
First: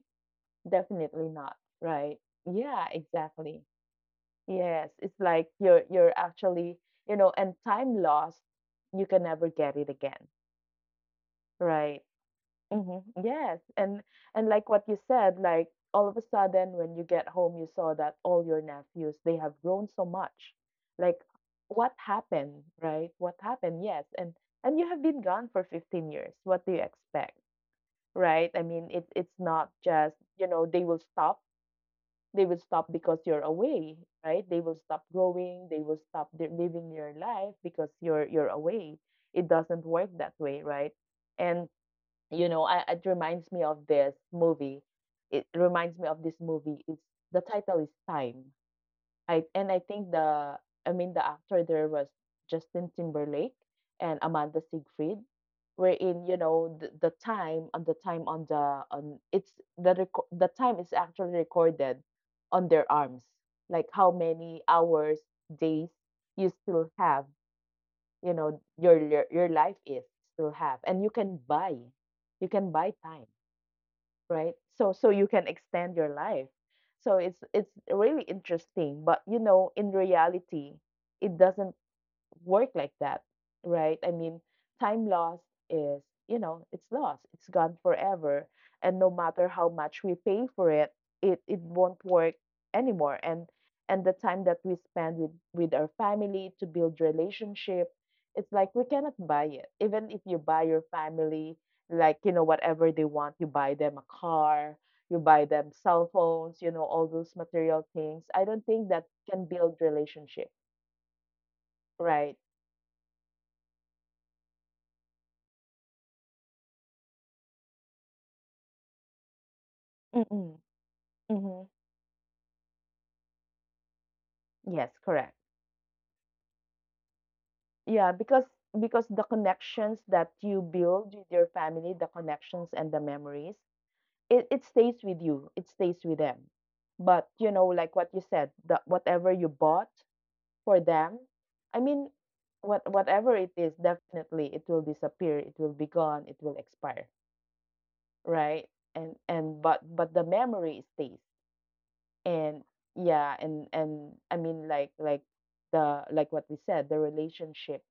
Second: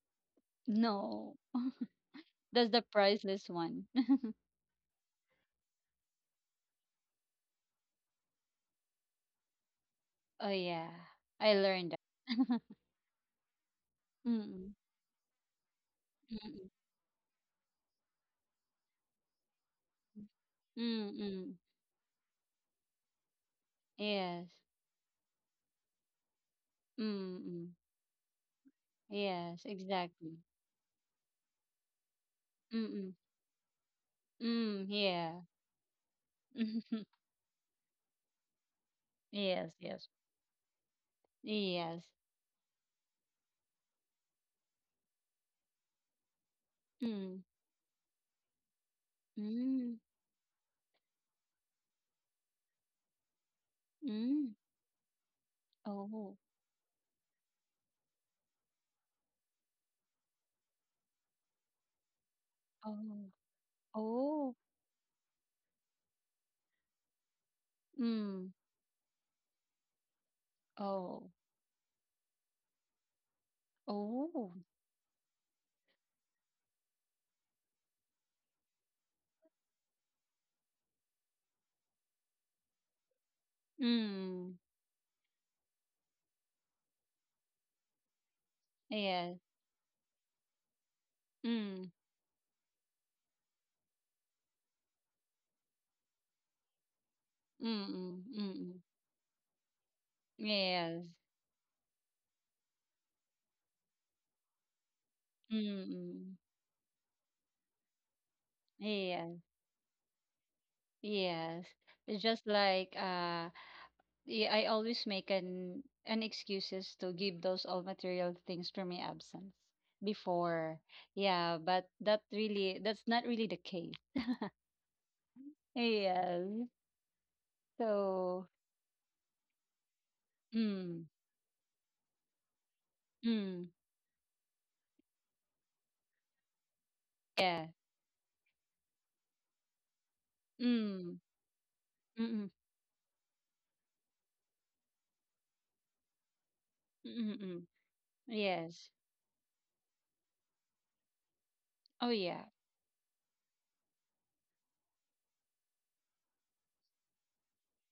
A: Definitely
B: No.
A: not, right?
B: That's the
A: Yeah,
B: priceless
A: exactly.
B: one.
A: Yes, it's like you're actually, you know, and time lost, you can never get it again,
B: Oh yeah, I learned
A: right?
B: that.
A: Mhm, yes, and like
B: Mm-mm.
A: what you said, like all of a
B: Mm-mm.
A: sudden when you get home, you saw that all your nephews, they have grown so much. Like
B: Mm-mm.
A: what happened, right? What happened? Yes.
B: Yes.
A: And you have been gone for 15 years. What do you expect,
B: Mm-mm.
A: right? I mean, it, it's
B: Yes,
A: not just,
B: exactly.
A: you know, they will stop. They will stop
B: Mm-mm.
A: because you're away, right? They will
B: Mm,
A: stop
B: yeah.
A: growing, they will stop their, living their life because you're away. It
B: Yes,
A: doesn't
B: yes.
A: work that way, right? And
B: Yes.
A: you know I, it reminds me of this movie it reminds me of this movie it's, the
B: Mm.
A: title is Time. I, and I
B: Mm.
A: think the, I mean, the actor there was Justin Timberlake and
B: Mm.
A: Amanda Siegfried, wherein, you
B: Oh.
A: know, the time on the time on the on it's, the time is actually recorded on their arms,
B: Oh.
A: like how
B: Oh.
A: many hours, days you still have, you
B: Mm.
A: know, your life is to have, and you
B: Oh.
A: can buy, you can buy time,
B: Oh.
A: right? So, so you can extend your life. So it's really interesting, but you know, in reality, it doesn't work like that, right? I mean,
B: Mm.
A: time lost is, you know, it's lost. It's gone forever. And no
B: Yes.
A: matter how much we pay for it, it, it
B: Mm.
A: won't work anymore. And the time that we spend with our family to build relationship,
B: Mm-mm.
A: it's
B: Mm-mm.
A: like we cannot buy it. Even if you buy your
B: Yes.
A: family, like, you know, whatever they want, you buy them a car, you buy them cell
B: Mm-mm.
A: phones, you know, all those material things. I don't think that
B: Yes.
A: can build relationship,
B: Yes, it's
A: right?
B: just like I always make an excuses to give those all material things for my absence before. Yeah,
A: Mhm.
B: but that really that's not really the case.
A: Yes, correct.
B: Yes.
A: Yeah,
B: So,
A: because the connections that you
B: mm,
A: build with your family, the connections and the memories,
B: mm,
A: it stays with you. It stays with them. But you
B: yeah,
A: know, like what you said, the whatever you bought for
B: mm,
A: them, I mean,
B: mm, mm,
A: what whatever it is, definitely it will disappear. It will be gone. It will expire,
B: mm, mm. Mm.
A: right?
B: Yes.
A: And, but the memory stays.
B: Oh yeah.
A: And yeah, and I mean, like the, like what we said, the relationship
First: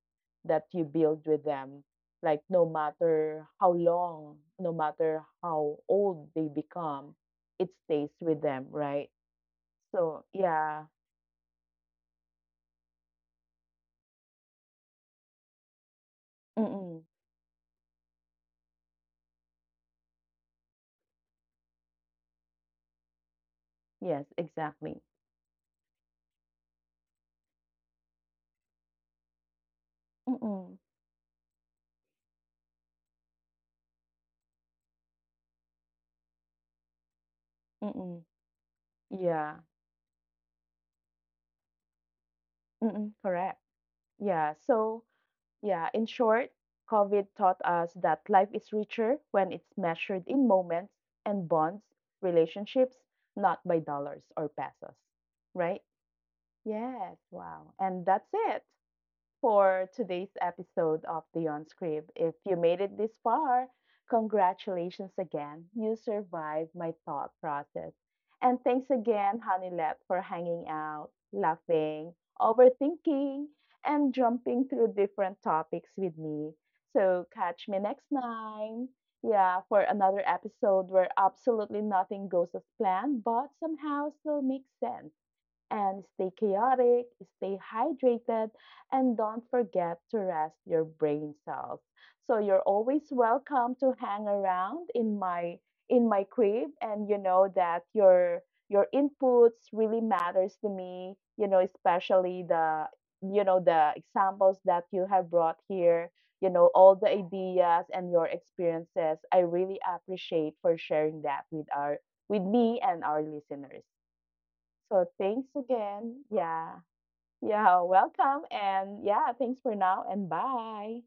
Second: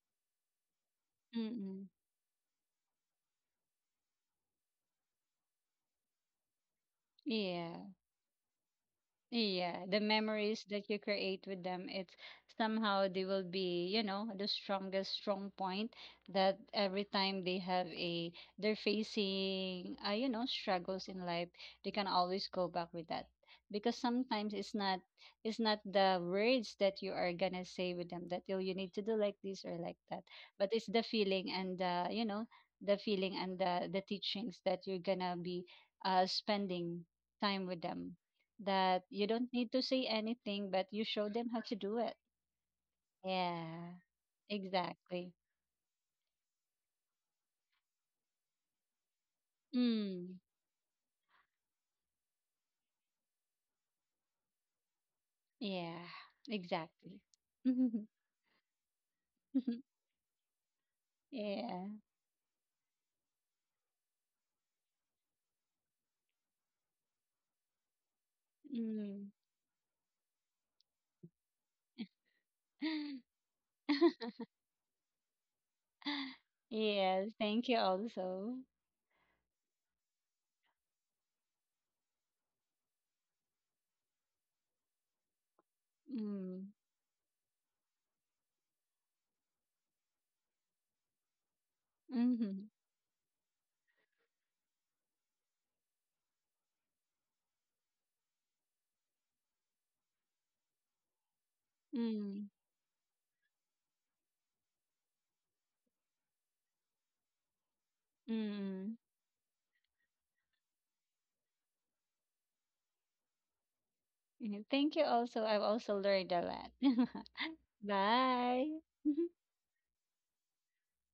A: that you build
B: Mm,
A: with them,
B: mm,
A: like no matter how long, no matter how old they become, it
B: yeah.
A: stays with them, right?
B: Yeah, the
A: So
B: memories
A: yeah,
B: that you create with them, it's somehow they will be, you know, the strongest strong point that
A: mm-mm.
B: every time they have a they're facing, you know, struggles in life, they can always go back with that. Because
A: Yes,
B: sometimes it's
A: exactly.
B: not, it's not the words that you are gonna say with them that you need to do like this or like that, but
A: Mm-mm.
B: it's the feeling and the, you know, the feeling and the teachings that you're gonna be spending time with them,
A: Mm-mm.
B: that you don't
A: Yeah.
B: need to say anything, but you show them how to do it.
A: Mm-mm. Correct.
B: Yeah,
A: Yeah, so
B: exactly.
A: yeah, in short, COVID taught us that life is richer when it's measured
B: Mm,
A: in moments and bonds, relationships, not by dollars or pesos. Right?
B: yeah,
A: Yes,
B: exactly.
A: wow. And that's it for today's episode of The
B: Yeah.
A: Unscript. If you made it this far, congratulations again. You survived my thought process. And thanks
B: Mm.
A: again, Honey Lab, for hanging out, laughing, overthinking, and jumping through different topics with me.
B: Yes,
A: So
B: thank
A: catch
B: you
A: me next
B: also.
A: time. Yeah, for another episode where absolutely nothing goes as planned, but somehow still makes sense. And stay
B: Mm,
A: chaotic, stay hydrated, and don't forget to rest your brain cells. So you're
B: mm-hmm,
A: always welcome to hang around in my, in my crib, and you know that your inputs really matters to me, you know, especially
B: mm,
A: the, you know, the examples that you have brought here, you know, all the ideas and your
B: mm.
A: experiences. I really appreciate for sharing that with our, with me and our listeners.
B: Mm. Thank you
A: So
B: also.
A: thanks
B: I've also
A: again.
B: learned a lot.
A: Yeah. Yeah. Welcome.
B: Bye.
A: And yeah, thanks for now and bye.